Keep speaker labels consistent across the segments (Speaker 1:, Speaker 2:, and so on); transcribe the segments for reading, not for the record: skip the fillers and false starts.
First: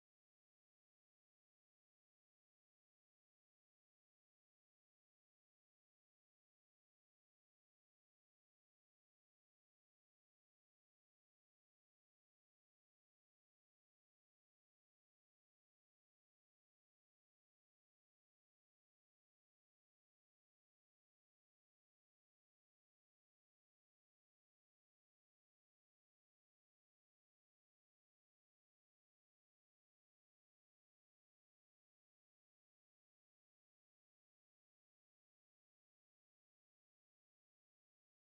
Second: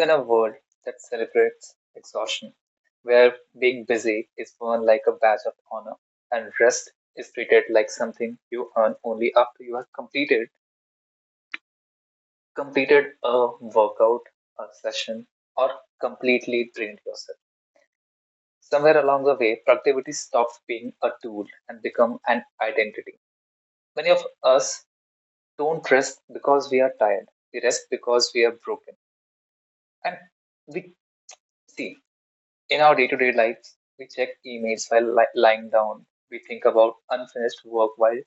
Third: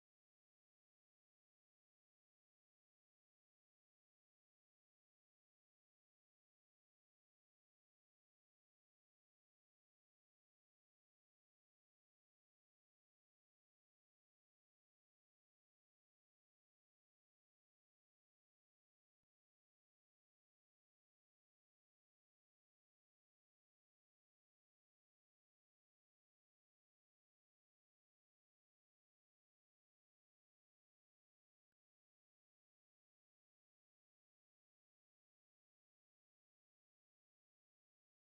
Speaker 1: in a world that celebrates exhaustion, where being busy is worn like a badge of honor and rest is treated like something you earn only after you have completed a workout, a session, or completely drained yourself. Somewhere along the way, productivity stops being a tool and become an identity. Many of us don't rest because we are tired. We rest because we are broken. And we see In our day to day lives, we check emails while lying down. We think about unfinished work while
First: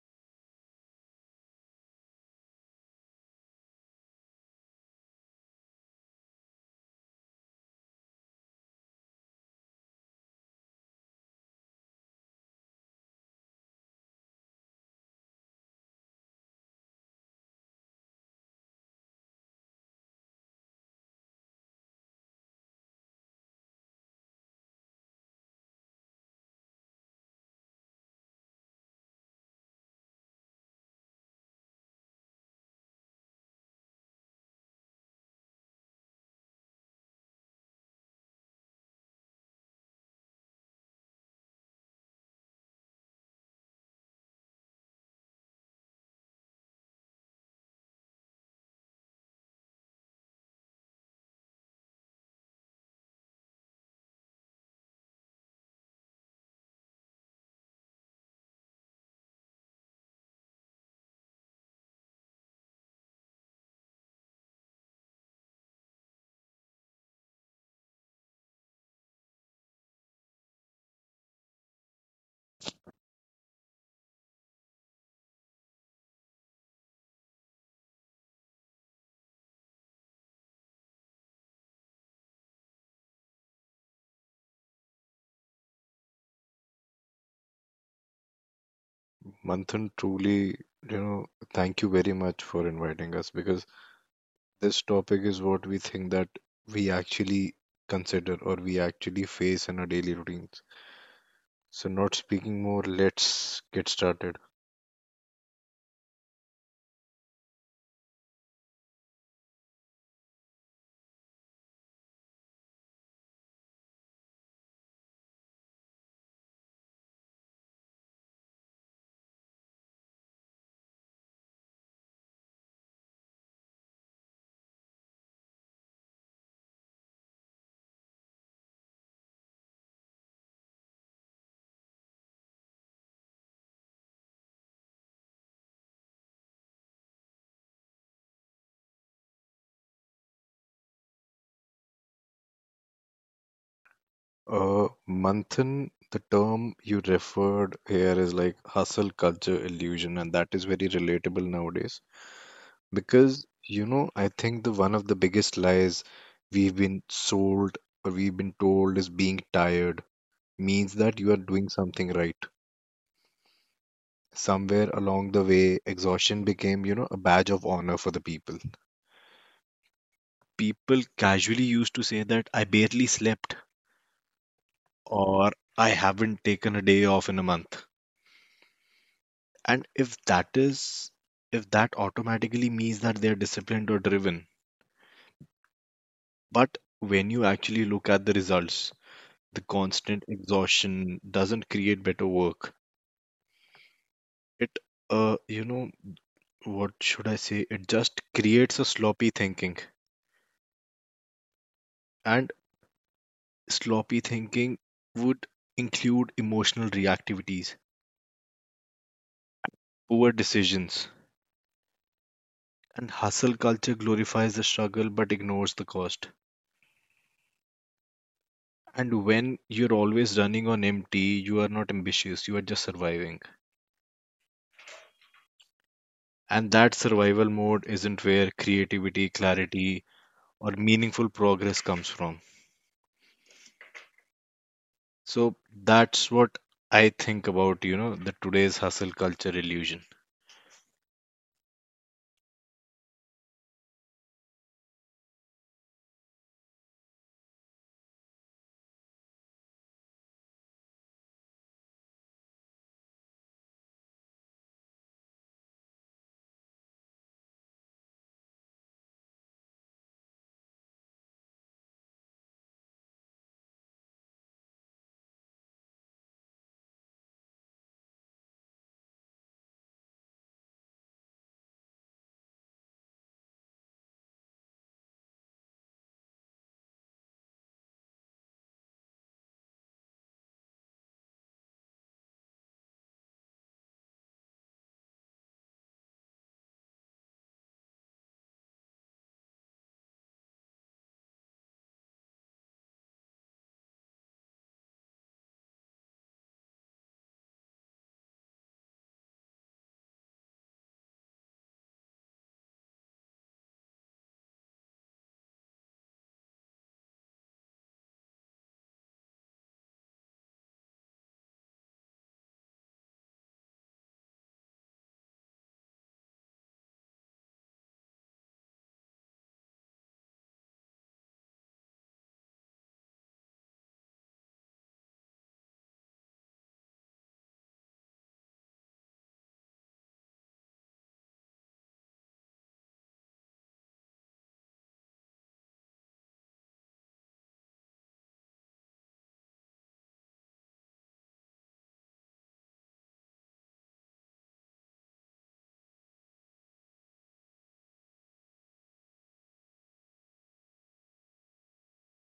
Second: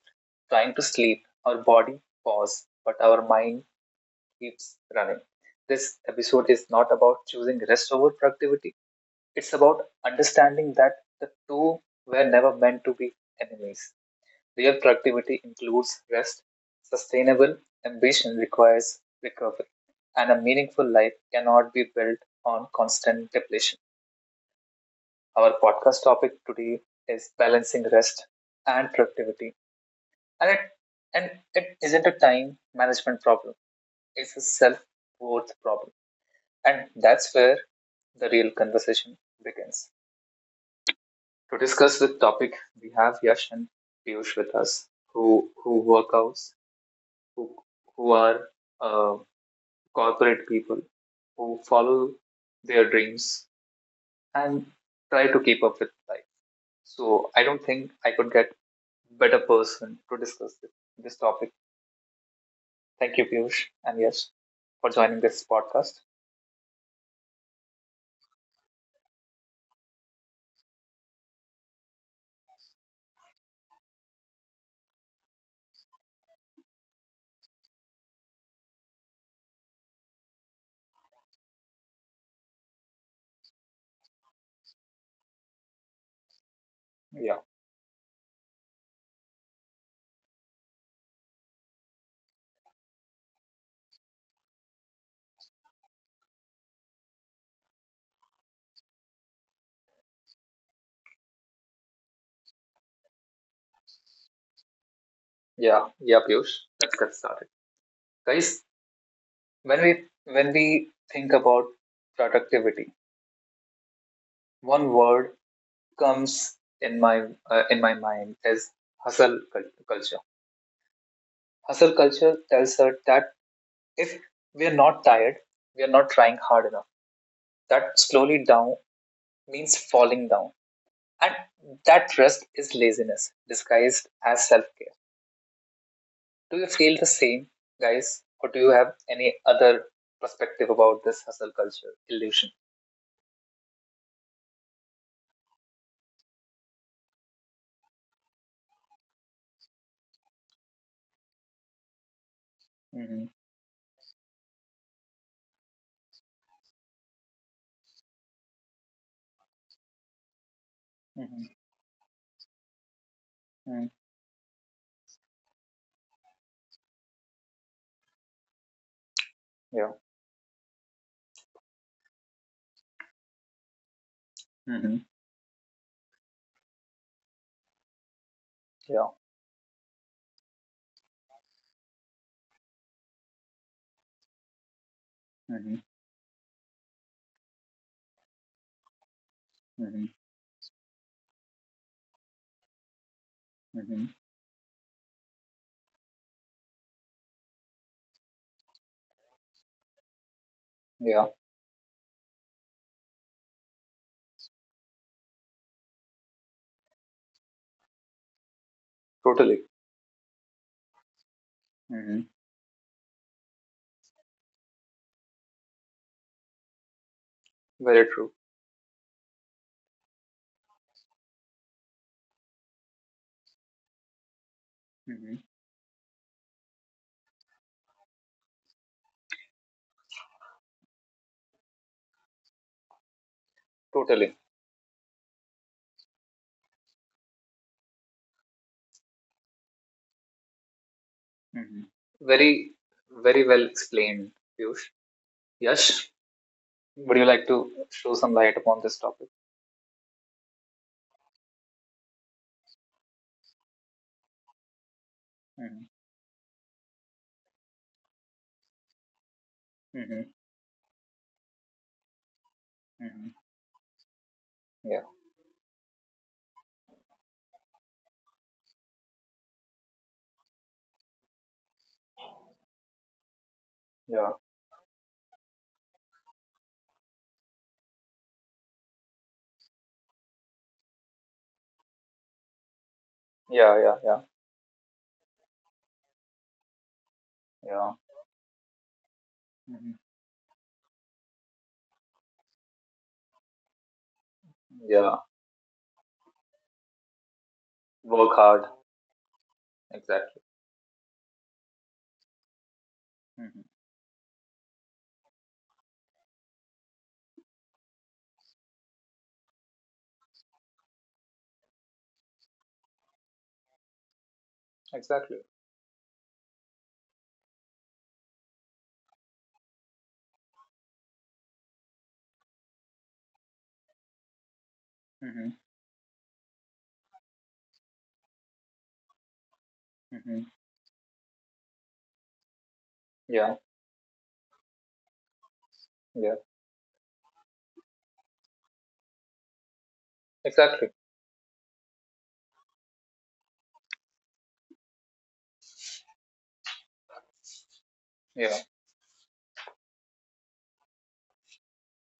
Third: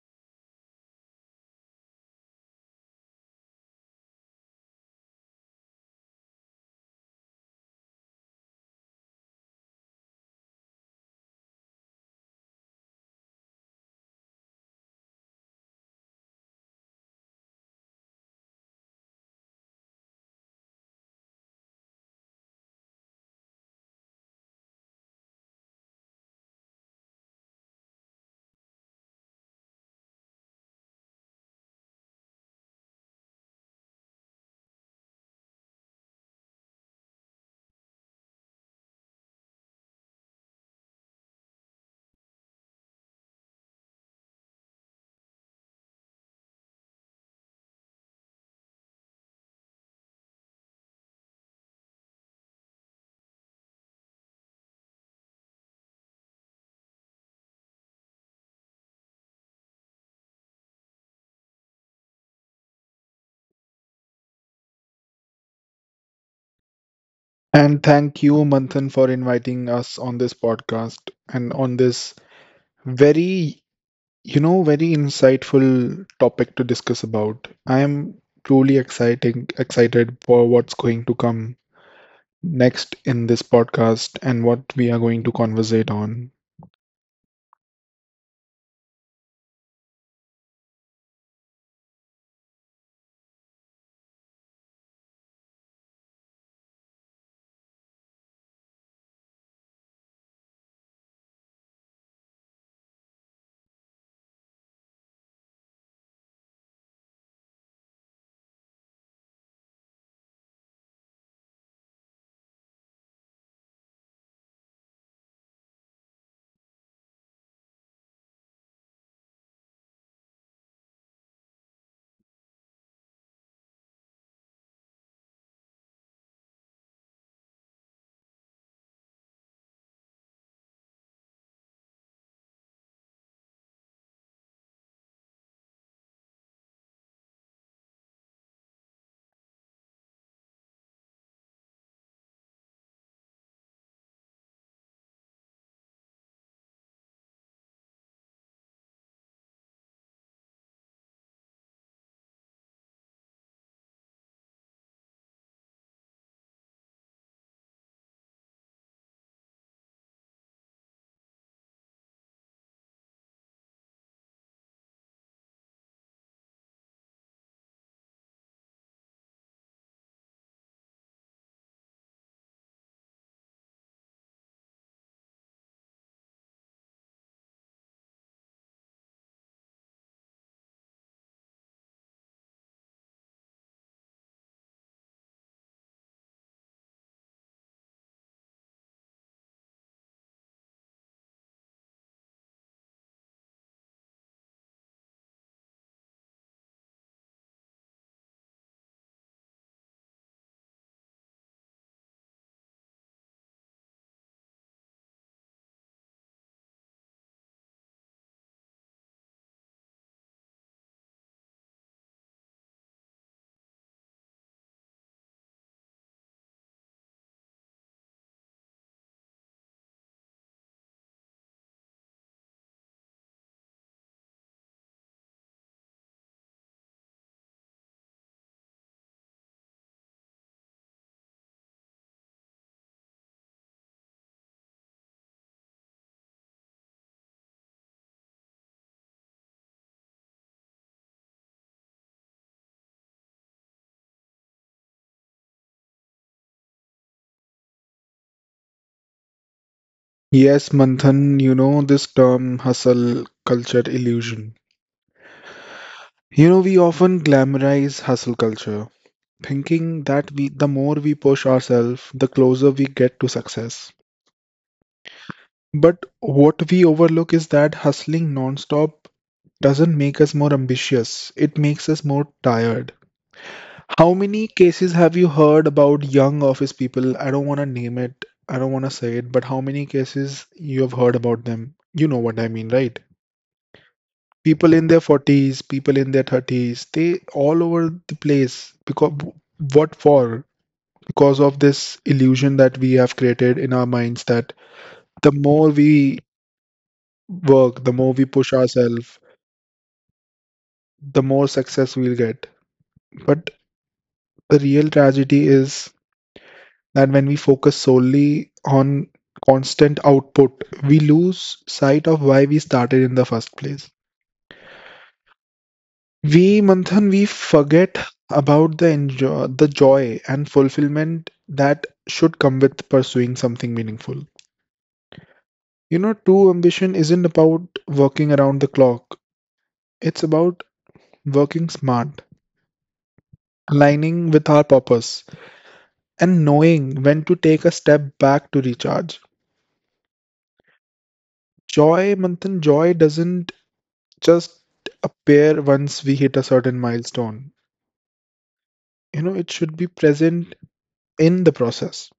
Speaker 1: trying to sleep. Our body pauses, but our mind keeps running. This episode is not about choosing rest over productivity. It's about understanding that the two were never meant to be enemies. Real productivity includes rest. Sustainable ambition requires recovery, and a meaningful life cannot be built on constant depletion. Our podcast topic today is balancing rest and productivity. And it, and it isn't a time management problem, it's a self worth problem. And that's where the real conversation begins. To discuss the topic, we have Yash and Piyush with us, who work out, who, who are uh, corporate people, who follow their dreams and try to keep up with life. So I don't think I could get better person to discuss this topic. Thank you, Piyush, and yes, for joining this podcast.
Speaker 2: And thank you, Manthan, for inviting us on this podcast and on this very, very insightful topic to discuss about. I am truly excited for what's going to come next in this podcast and what we are going to conversate on.
Speaker 1: Yeah,
Speaker 3: Manthan, truly, you know, thank you very much for inviting us because this topic is what we think that we actually consider or we actually face in our daily routines. So, not speaking more, let's get started.
Speaker 1: yeah, yeah, Piyush. Let's get started, guys. When we think about productivity, one word comes in my mind is hustle culture. Hustle culture tells us that if we are not tired, we are not trying hard enough. That slowly down means falling down, and that rest is laziness disguised as self care. Do you feel the same, guys, or do you have any other perspective about this hustle culture illusion?
Speaker 3: Manthan, the term you referred here is like hustle culture illusion, and that is very relatable nowadays
Speaker 1: Hmm.
Speaker 3: because, I think the one of the biggest lies we've been sold or we've been told is being tired means that you are
Speaker 1: Hmm.
Speaker 3: doing something right.
Speaker 1: Hmm.
Speaker 3: Somewhere along the way, exhaustion became, a badge of honor for the people.
Speaker 1: Yeah.
Speaker 3: People casually used to say that I barely slept
Speaker 1: Hmm.
Speaker 3: or I haven't taken a day off in a month.
Speaker 1: Yeah.
Speaker 3: And if that is, if that automatically means that they're disciplined or driven.
Speaker 1: Hmm.
Speaker 3: But when you actually look at the results, the
Speaker 1: Hmm.
Speaker 3: constant exhaustion doesn't create better work.
Speaker 1: Hmm.
Speaker 3: It, uh, you know, what should I say? It just creates a sloppy thinking.
Speaker 1: Yeah.
Speaker 3: And sloppy thinking would include emotional reactivities,
Speaker 1: Totally.
Speaker 3: poor decisions,
Speaker 1: Hmm.
Speaker 3: and hustle culture glorifies the struggle but ignores the cost.
Speaker 1: Very true.
Speaker 3: And when you're always running on empty, you are not ambitious, you are just surviving.
Speaker 1: Hmm.
Speaker 3: And that survival mode isn't where creativity, clarity, or meaningful progress comes from.
Speaker 1: Totally.
Speaker 3: So that's what I think about, the today's hustle culture illusion.
Speaker 1: Hmm. Very, very well explained, Piyush. Yash, would you like to show some light upon this topic?
Speaker 2: Yes, Manthan, you know, this term hustle culture illusion.
Speaker 1: Hmm.
Speaker 2: You know, we often glamorize hustle culture, thinking that
Speaker 1: Hmm.
Speaker 2: we, the more we push ourselves, the closer we get to
Speaker 1: Hmm.
Speaker 2: success.
Speaker 1: Yeah.
Speaker 2: But what we overlook is that hustling nonstop doesn't make us more ambitious, it makes us more tired. How
Speaker 1: Yeah.
Speaker 2: many cases have you heard about young office people? I don't want to name it, I don't want to say it, but how many cases you have heard about them? You know what I mean, right?
Speaker 1: Yeah. Yeah. Yeah.
Speaker 2: People in their 40s, people in their 30s, they all over
Speaker 1: Yeah.
Speaker 2: the place because what
Speaker 1: Hmm.
Speaker 2: for? Because of this illusion that we have created in our minds that
Speaker 1: Yeah.
Speaker 2: the more we work, the more we
Speaker 1: Work
Speaker 2: push
Speaker 1: hard.
Speaker 2: ourselves,
Speaker 1: Exactly.
Speaker 2: the more success we'll get. But
Speaker 1: Hmm.
Speaker 2: the real tragedy is that when we focus solely on constant output, we lose sight of why we started in the first place.
Speaker 1: Exactly.
Speaker 2: We, Manthan, we forget about the joy and fulfillment that should come with pursuing something meaningful.
Speaker 1: Mm-hmm.
Speaker 2: You know, true ambition isn't about working around the clock. It's
Speaker 1: Mm-hmm.
Speaker 2: about working smart,
Speaker 1: Yeah.
Speaker 2: aligning with our purpose,
Speaker 1: Yeah.
Speaker 2: and knowing when to take a step back to recharge.
Speaker 1: Exactly.
Speaker 2: Joy, Manthan, joy doesn't just appear once we hit a certain milestone.
Speaker 1: Yeah.
Speaker 2: You know, it should be present in the process.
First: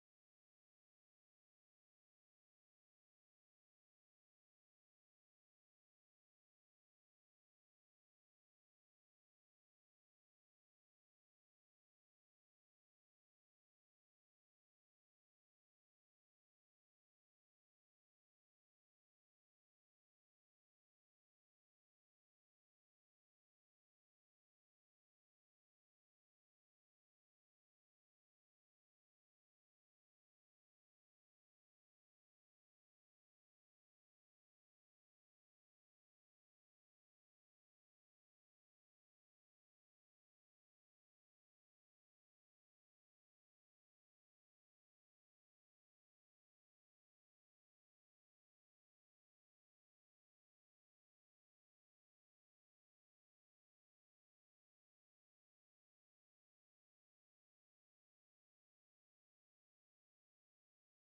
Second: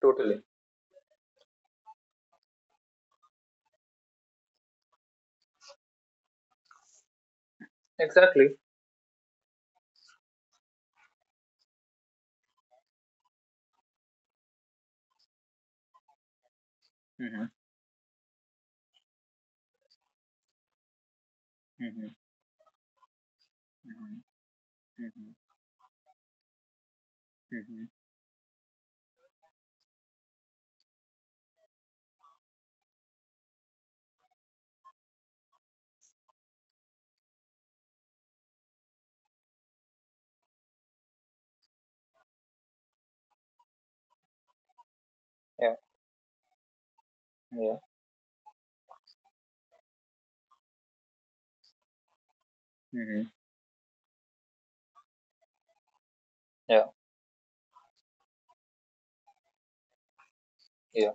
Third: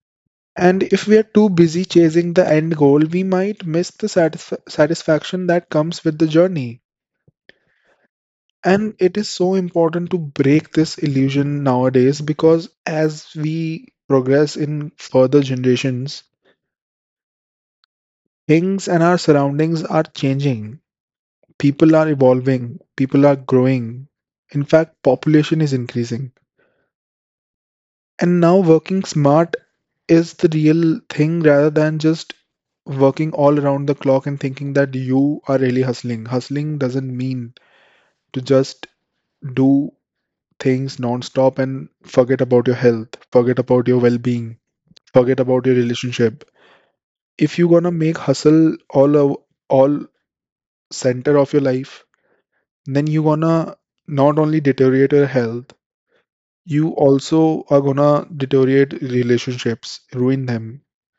Speaker 1: Totally.
Speaker 2: And if we are too busy chasing the end goal, we might miss the satisfaction that comes with the journey.
Speaker 1: Exactly.
Speaker 2: And it is so important to break this illusion nowadays because as we progress in further generations,
Speaker 1: Mm-hmm.
Speaker 2: things and our surroundings are changing. People
Speaker 1: Mm-hmm.
Speaker 2: are evolving, people are growing.
Speaker 1: Mm-hmm.
Speaker 2: In fact,
Speaker 1: Mm-hmm.
Speaker 2: population is increasing.
Speaker 1: Mm-hmm.
Speaker 2: And now working smart is the real thing rather than just working all around the clock and thinking that you are really hustling. Hustling doesn't mean to just do things non-stop and forget about your health, forget about your well-being, forget about your
Speaker 1: Yeah.
Speaker 2: relationship. If you're
Speaker 1: Yeah.
Speaker 2: gonna make hustle all center of your life, then you're
Speaker 1: Mm-hmm.
Speaker 2: gonna not only deteriorate your health, you
Speaker 1: Yeah.
Speaker 2: also are gonna deteriorate relationships, ruin them.
Speaker 1: Yeah.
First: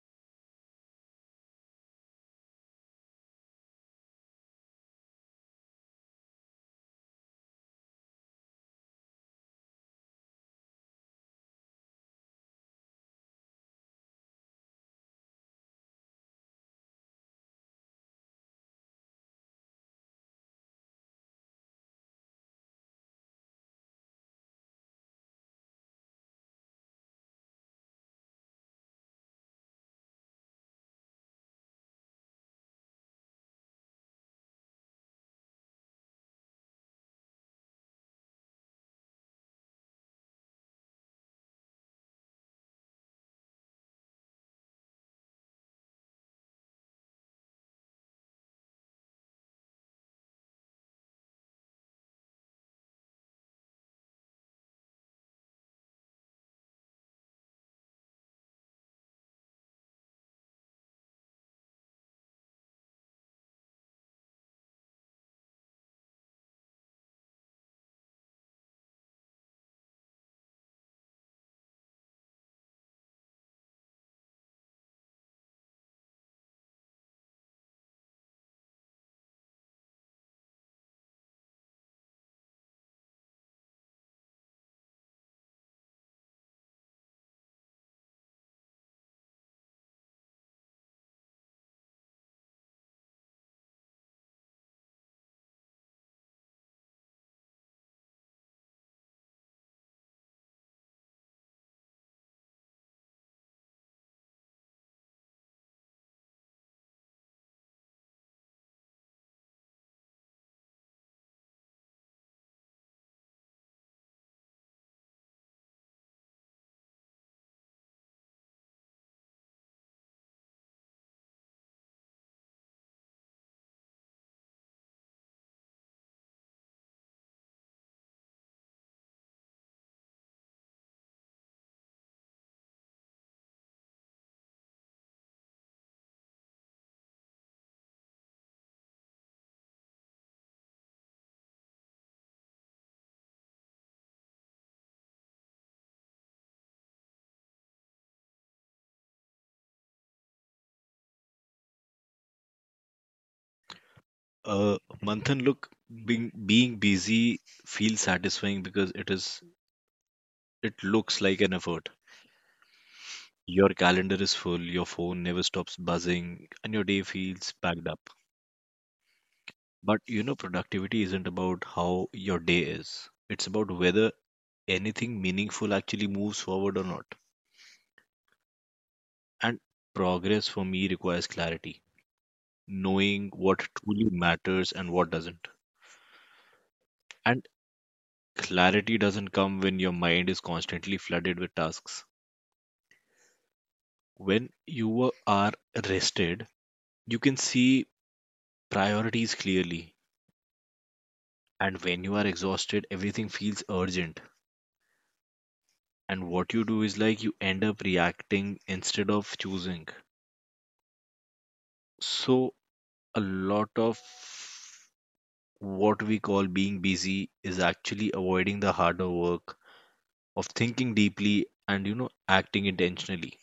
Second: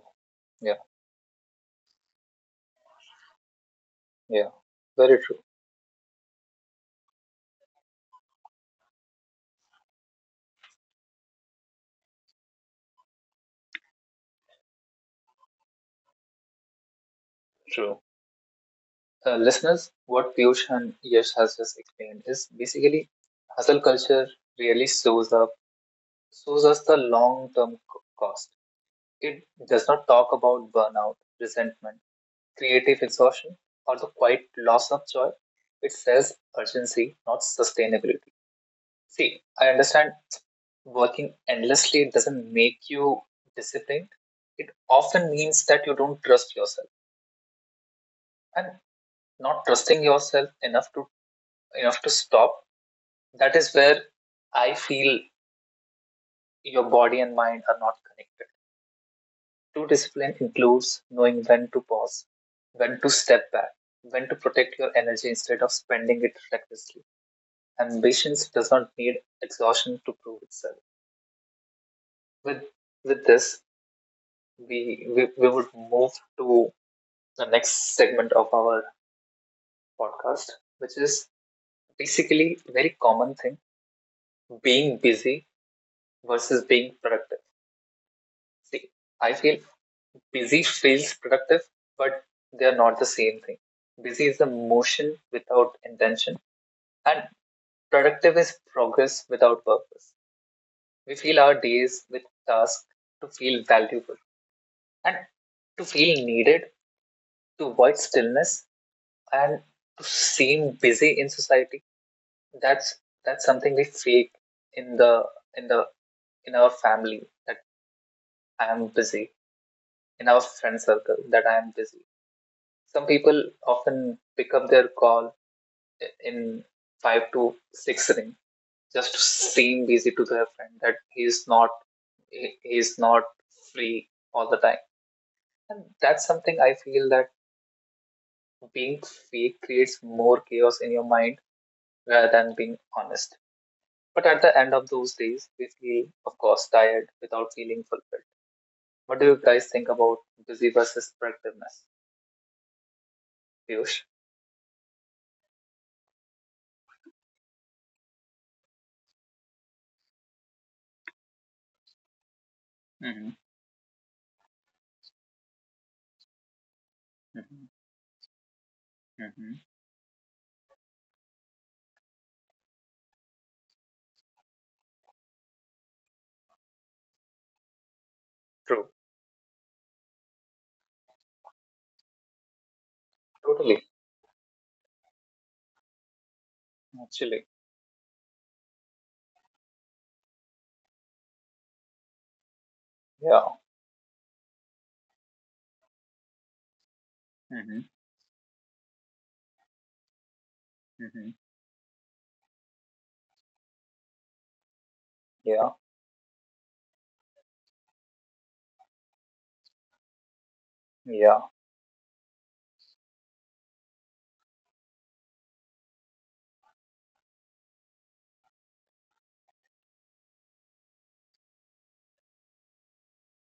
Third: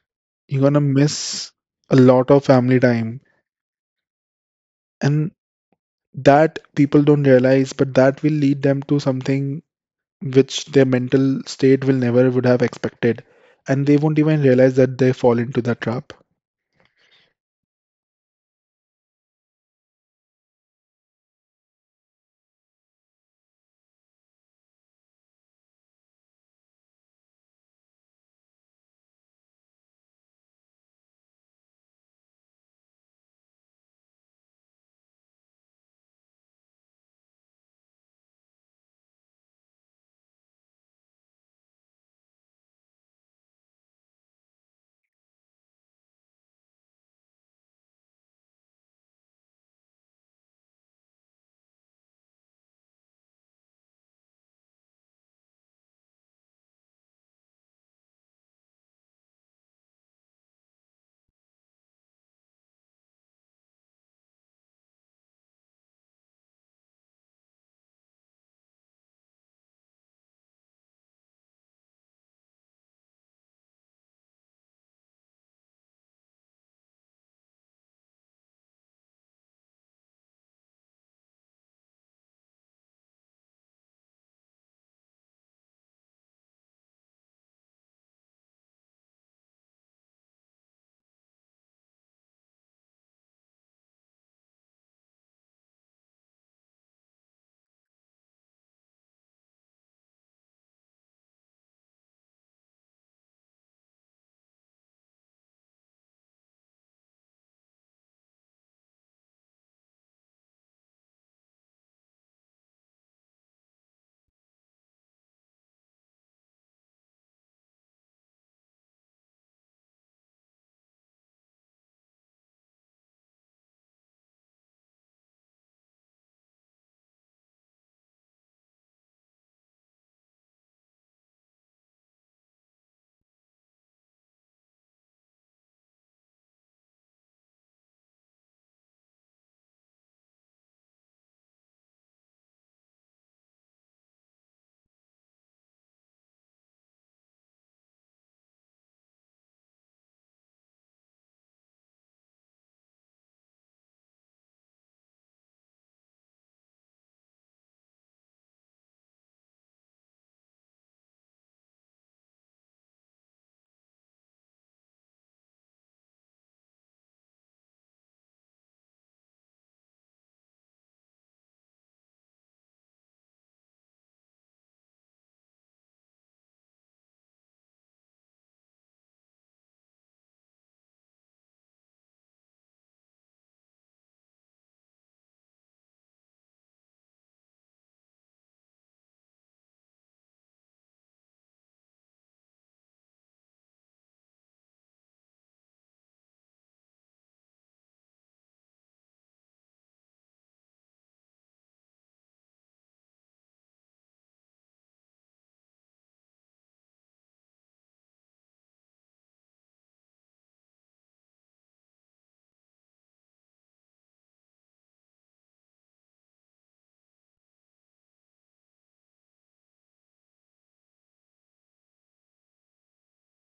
Speaker 2: You're
Speaker 1: Yeah.
Speaker 2: gonna miss a lot of family time.
Speaker 1: Yeah. Very
Speaker 2: And
Speaker 1: true.
Speaker 2: that people don't realize, but that will lead them to something which their mental state will never would have expected. And they won't even realize that they fall into that trap.
Speaker 1: True. Listeners, what Piyush and Yash has just explained is basically hustle culture really shows up, shows us the long term cost. It does not talk about burnout, resentment, creative exhaustion, or the quiet loss of joy. It says urgency, not sustainability. See, I understand working endlessly doesn't make you disciplined. It often means that you don't trust yourself. And not trusting yourself enough to stop, that is where I feel your body and mind are not connected. True discipline includes knowing when to pause, when to step back, when to protect your energy instead of spending it recklessly. Ambitions does not need exhaustion to prove itself. With with this, we would move to the next segment of our podcast, which is basically a very common thing: being busy versus being productive. See, I feel busy feels productive, but they are not the same thing. Busy is the motion without intention, and productive is progress without purpose. We fill our days with tasks to feel valuable and to feel needed, to avoid stillness, and to seem busy in society. That's that's something we fake in the in the in our family that I am busy, in our friend circle that I am busy. Some people often pick up their call in five to six ring just to seem busy to their friend that he is not free all the time. And that's something I feel that being fake creates more chaos in your mind rather than being honest. But at the end of those days, we feel, of course, tired without feeling fulfilled. What do you guys think about busy versus productiveness, Piyush?
Speaker 3: Uh, Manthan, look, being busy feels satisfying because it is. It looks like an effort.
Speaker 1: Mm-hmm.
Speaker 3: Your calendar is full, your phone never stops buzzing, and your day feels
Speaker 1: Mm-hmm.
Speaker 3: packed up.
Speaker 1: Mm-hmm.
Speaker 3: But you know, productivity isn't about how your day is, it's about whether anything meaningful actually moves forward or not.
Speaker 1: True.
Speaker 3: And progress for me requires clarity, knowing what
Speaker 1: Totally.
Speaker 3: truly matters and what doesn't.
Speaker 1: Actually.
Speaker 3: And clarity doesn't come when your mind is constantly flooded with tasks.
Speaker 1: Yeah.
Speaker 3: When you are rested, you can
Speaker 1: Mm-hmm.
Speaker 3: see priorities clearly.
Speaker 1: Mm-hmm.
Speaker 3: And when you are exhausted, everything feels urgent.
Speaker 1: Yeah.
Speaker 3: And what you do is like you end up reacting instead of choosing.
Speaker 1: Yeah.
Speaker 3: So, a lot of what we call being busy is actually avoiding the harder work of thinking deeply and, acting intentionally.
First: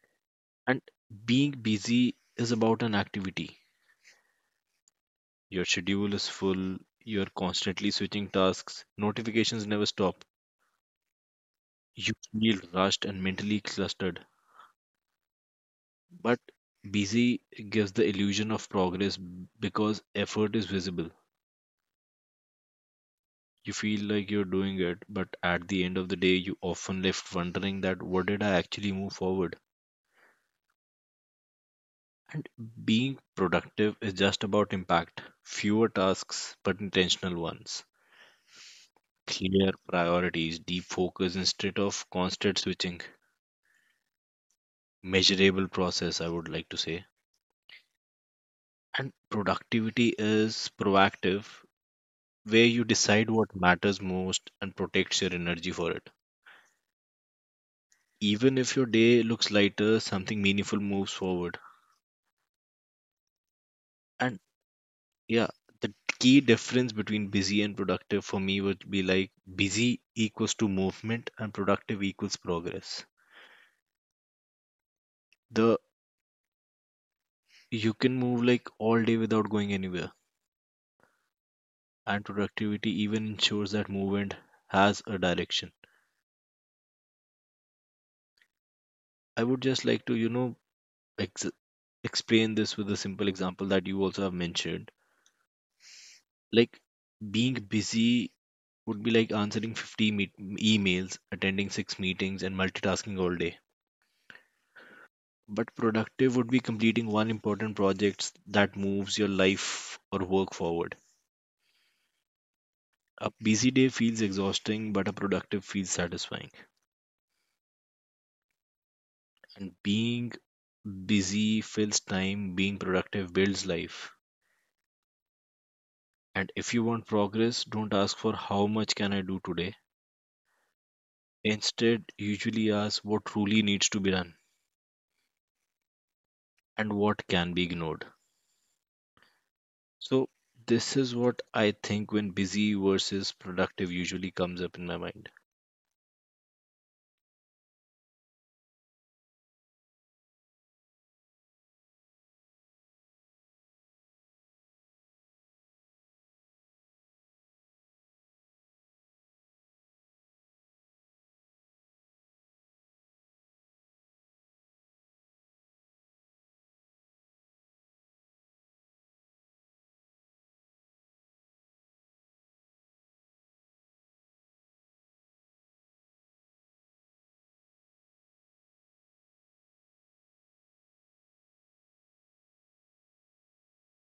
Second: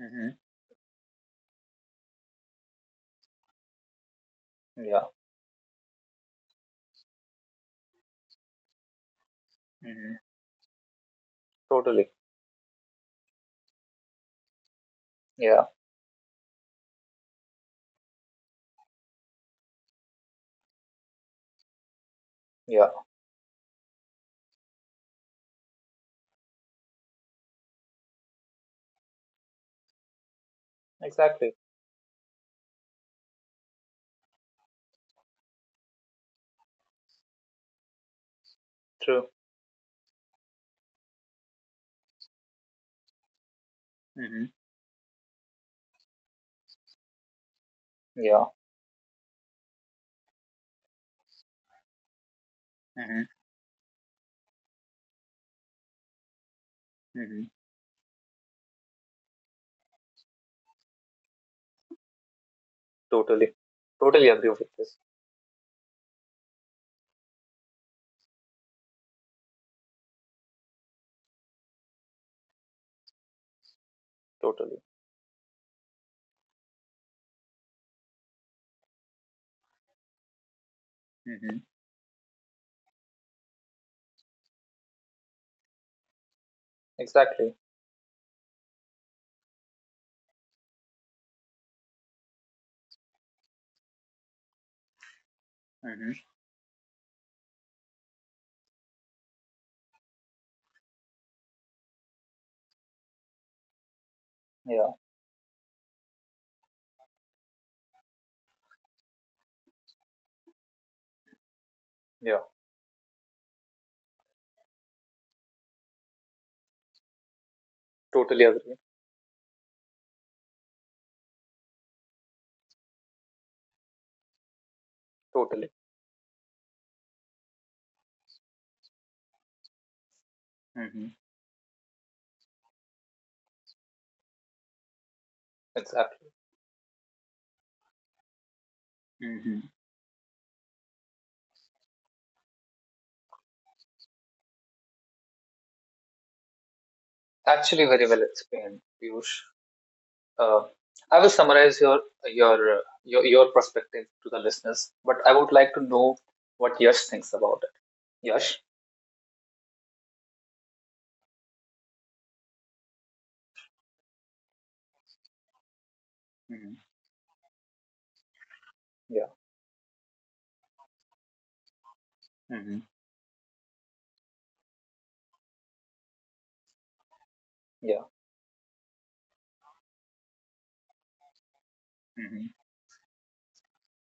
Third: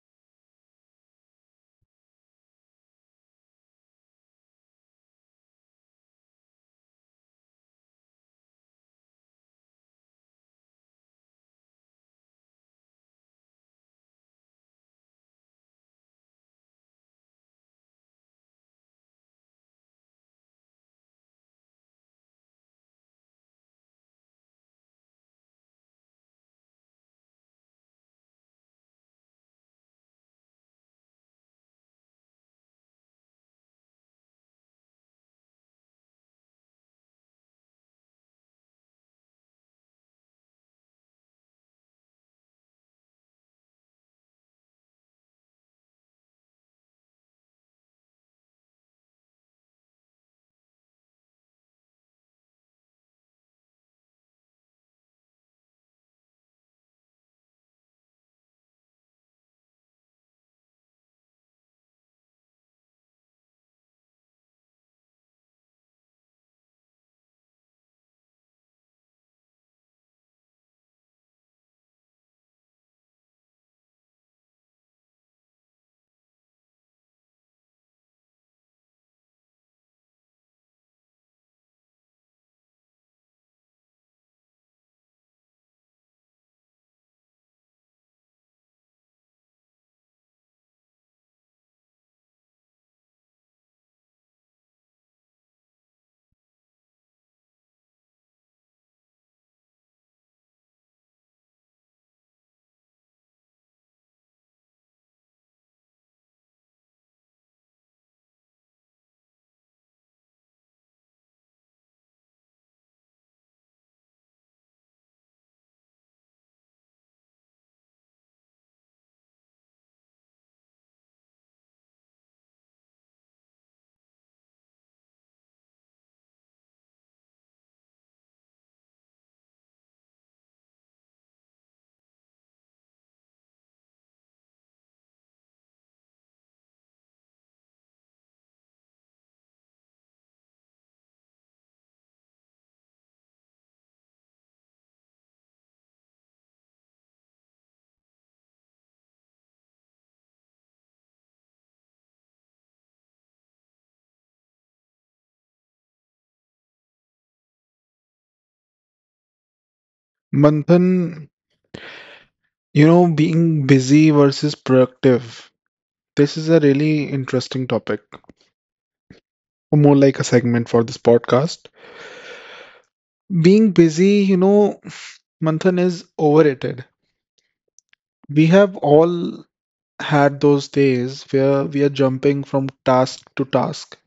Speaker 1: Mm-hmm.
Speaker 3: And being busy is about an activity.
Speaker 1: Yeah.
Speaker 3: Your schedule is full, you're constantly switching tasks, notifications never
Speaker 1: Mm-hmm.
Speaker 3: stop.
Speaker 1: Totally.
Speaker 3: You feel rushed and mentally clustered.
Speaker 1: Yeah.
Speaker 3: But busy gives the illusion of progress because effort is visible.
Speaker 1: Yeah.
Speaker 3: You feel like you're doing it, but at the end of the day, you often left wondering that what did I actually move forward?
Speaker 1: Exactly.
Speaker 3: And being productive is just about impact. Fewer tasks, but intentional ones.
Speaker 1: True.
Speaker 3: Clear priorities, deep focus instead of constant switching.
Speaker 1: Mm-hmm.
Speaker 3: Measurable process, I would like to say.
Speaker 1: Yeah.
Speaker 3: And productivity is proactive, where you
Speaker 1: Mm-hmm.
Speaker 3: decide what matters most and protects your energy for it.
Speaker 1: Mm-hmm.
Speaker 3: Even if your day looks lighter, something meaningful moves forward.
Speaker 1: Totally. Totally
Speaker 3: And
Speaker 1: agree with this.
Speaker 3: yeah, the key difference between busy and productive for me would be like busy equals to movement and productive equals progress.
Speaker 1: Totally.
Speaker 3: The you can move like all day without going anywhere,
Speaker 1: Mm-hmm.
Speaker 3: and productivity even ensures that movement has a direction.
Speaker 1: Exactly.
Speaker 3: I would just like to, ex- explain this with a simple example that you also have mentioned,
Speaker 1: Mm-hmm.
Speaker 3: like being busy would be like answering 50 emails, attending six meetings and multitasking all day,
Speaker 1: Yeah.
Speaker 3: but productive would be completing one important project that moves your life or work forward.
Speaker 1: Yeah.
Speaker 3: A busy day feels exhausting but a productive feels satisfying,
Speaker 1: Totally agree.
Speaker 3: and being busy fills time, being productive builds life.
Speaker 1: Totally.
Speaker 3: And if you want progress, don't ask for how much can I do today,
Speaker 1: Mm-hmm.
Speaker 3: instead usually ask what truly needs to be done
Speaker 1: Exactly.
Speaker 3: and what can be ignored.
Speaker 1: Mm-hmm.
Speaker 3: So this is what I think when busy versus productive usually comes up in my mind.
Speaker 1: Actually, very well explained, Piyush. Uh, I will summarize your perspective to the listeners, but I would like to know what Yash thinks about it. Yash.
Speaker 2: Manthan, you know, being busy versus productive. This is a
Speaker 1: Mm-hmm.
Speaker 2: really interesting topic,
Speaker 1: Yeah.
Speaker 2: or more like a segment for this podcast.
Speaker 1: Mm-hmm.
Speaker 2: Being busy, you know, Manthan is overrated.
Speaker 1: Yeah.
Speaker 2: We have all had those days where we are jumping
Speaker 1: Mm-hmm.
Speaker 2: from task to task,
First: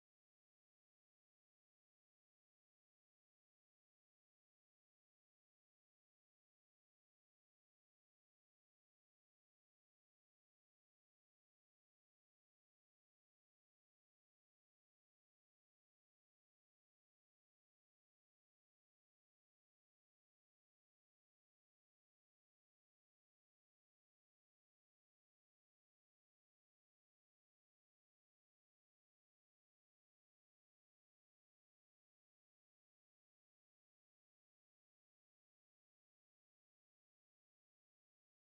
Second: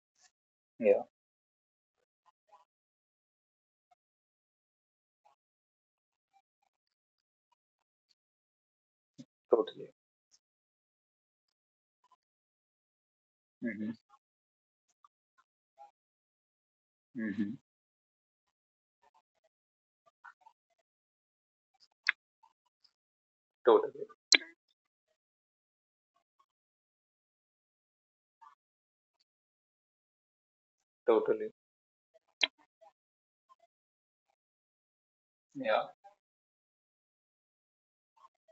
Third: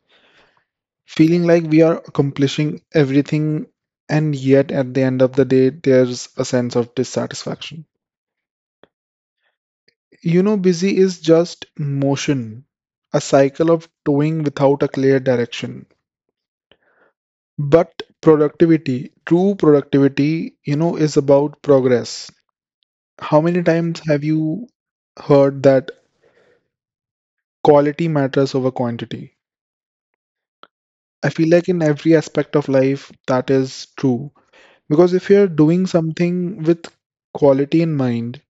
Speaker 1: Yeah.
Speaker 2: feeling like we are accomplishing everything, and yet at the end of the day, there's a sense of dissatisfaction.
Speaker 1: Totally.
Speaker 2: You know, busy is just motion, a cycle of
Speaker 1: Mm-hmm.
Speaker 2: doing without a clear direction.
Speaker 1: Mm-hmm.
Speaker 2: But productivity, true productivity, you know, is about progress. How many times
Speaker 1: Totally.
Speaker 2: have you heard that quality matters over quantity? I feel
Speaker 1: Totally.
Speaker 2: like in every aspect of life that is true. Because if you're
Speaker 1: Yeah.
Speaker 2: doing something with quality in mind,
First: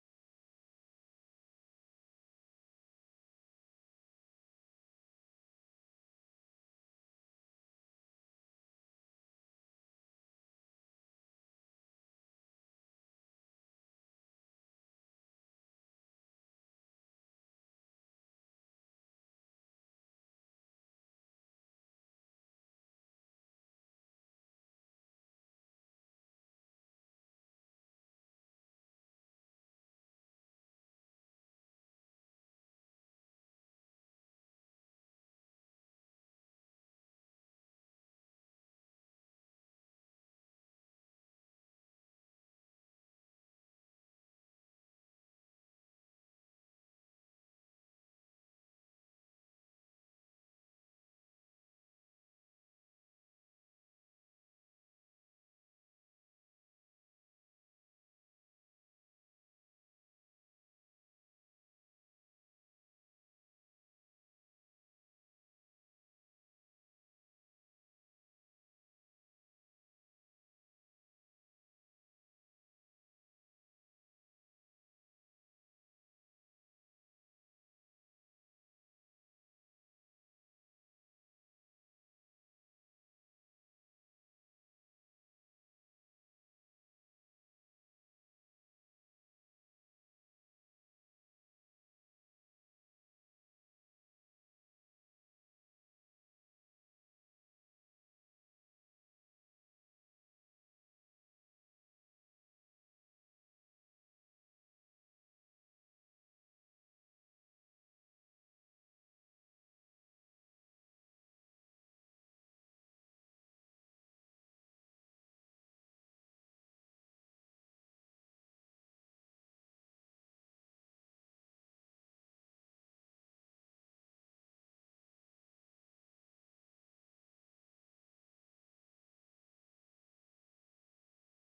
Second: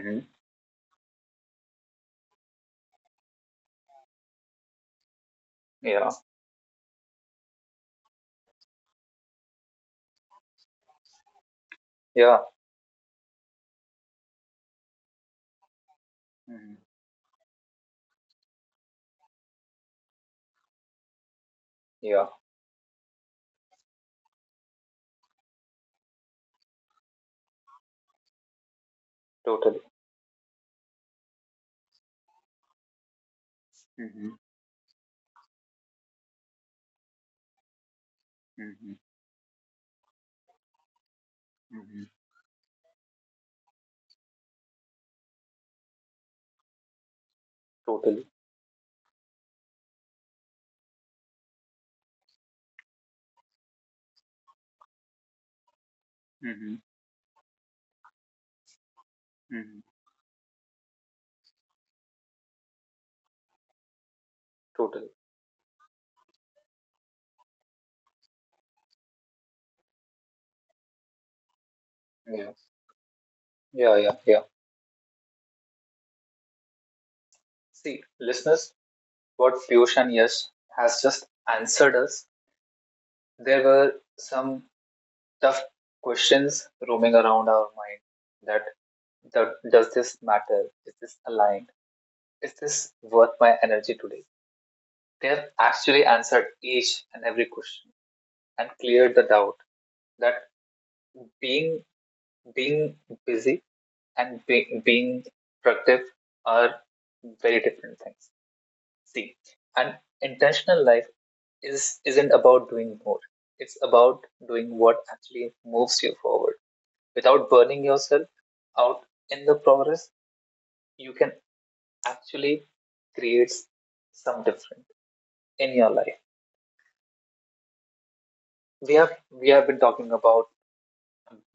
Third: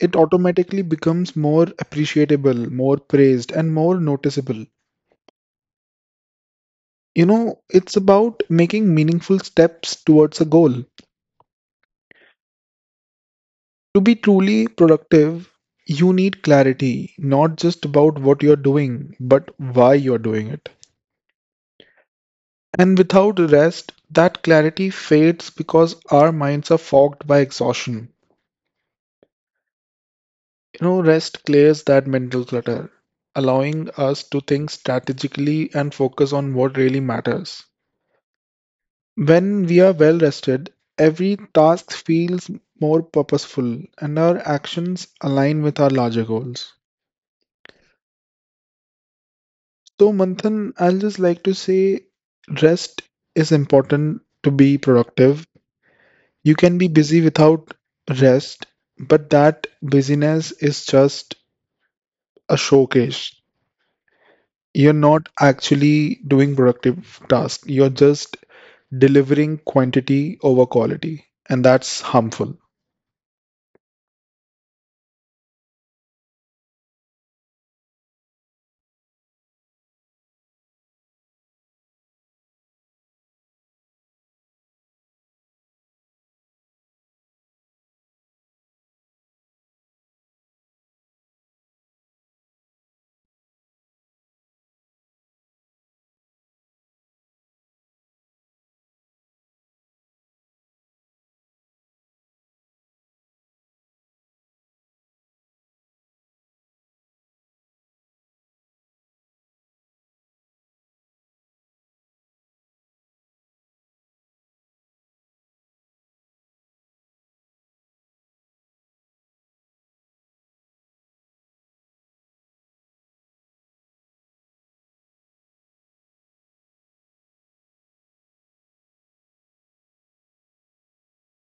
Speaker 2: it automatically becomes more appreciable, more praised, and more noticeable.
Speaker 1: Yeah.
Speaker 2: You know, it's about making meaningful steps towards a goal.
Speaker 1: Yeah.
Speaker 2: To be truly productive, you need
Speaker 1: Mm-hmm.
Speaker 2: clarity, not just about what you're doing, but why you're doing it.
Speaker 1: Yeah.
Speaker 2: And without rest, that clarity fades because our minds are fogged by exhaustion.
Speaker 1: Totally.
Speaker 2: You know, rest clears that mental clutter, allowing us
Speaker 1: Mm-hmm.
Speaker 2: to think strategically and focus on what really matters.
Speaker 1: Mm-hmm.
Speaker 2: When we are well rested, every task
Speaker 1: Mm-hmm.
Speaker 2: feels more purposeful and our actions align with our larger goals.
Speaker 1: Totally.
Speaker 2: So, Manthan, I'll just like to say rest is important to be productive. You
Speaker 1: Mm-hmm.
Speaker 2: can be busy without rest, but that
Speaker 1: Mm.
Speaker 2: busyness is just a showcase. You're
Speaker 1: Totally.
Speaker 2: not actually doing productive tasks, you're just delivering quantity over quality, and that's
Speaker 1: Yeah.
Speaker 2: harmful.
Speaker 1: Yeah. Yeah. Yeah. See, listeners, what Piyush and Yash has just answered us, there were some tough questions roaming around our mind that, that does this matter? Is this aligned? Is this worth my energy today? They have actually answered each and every question and cleared the doubt that being being busy and being productive are very different things. See, an intentional life is isn't about doing more. It's about doing what actually moves you forward. Without burning yourself out in the progress, you can actually create some different in your life. We have been talking about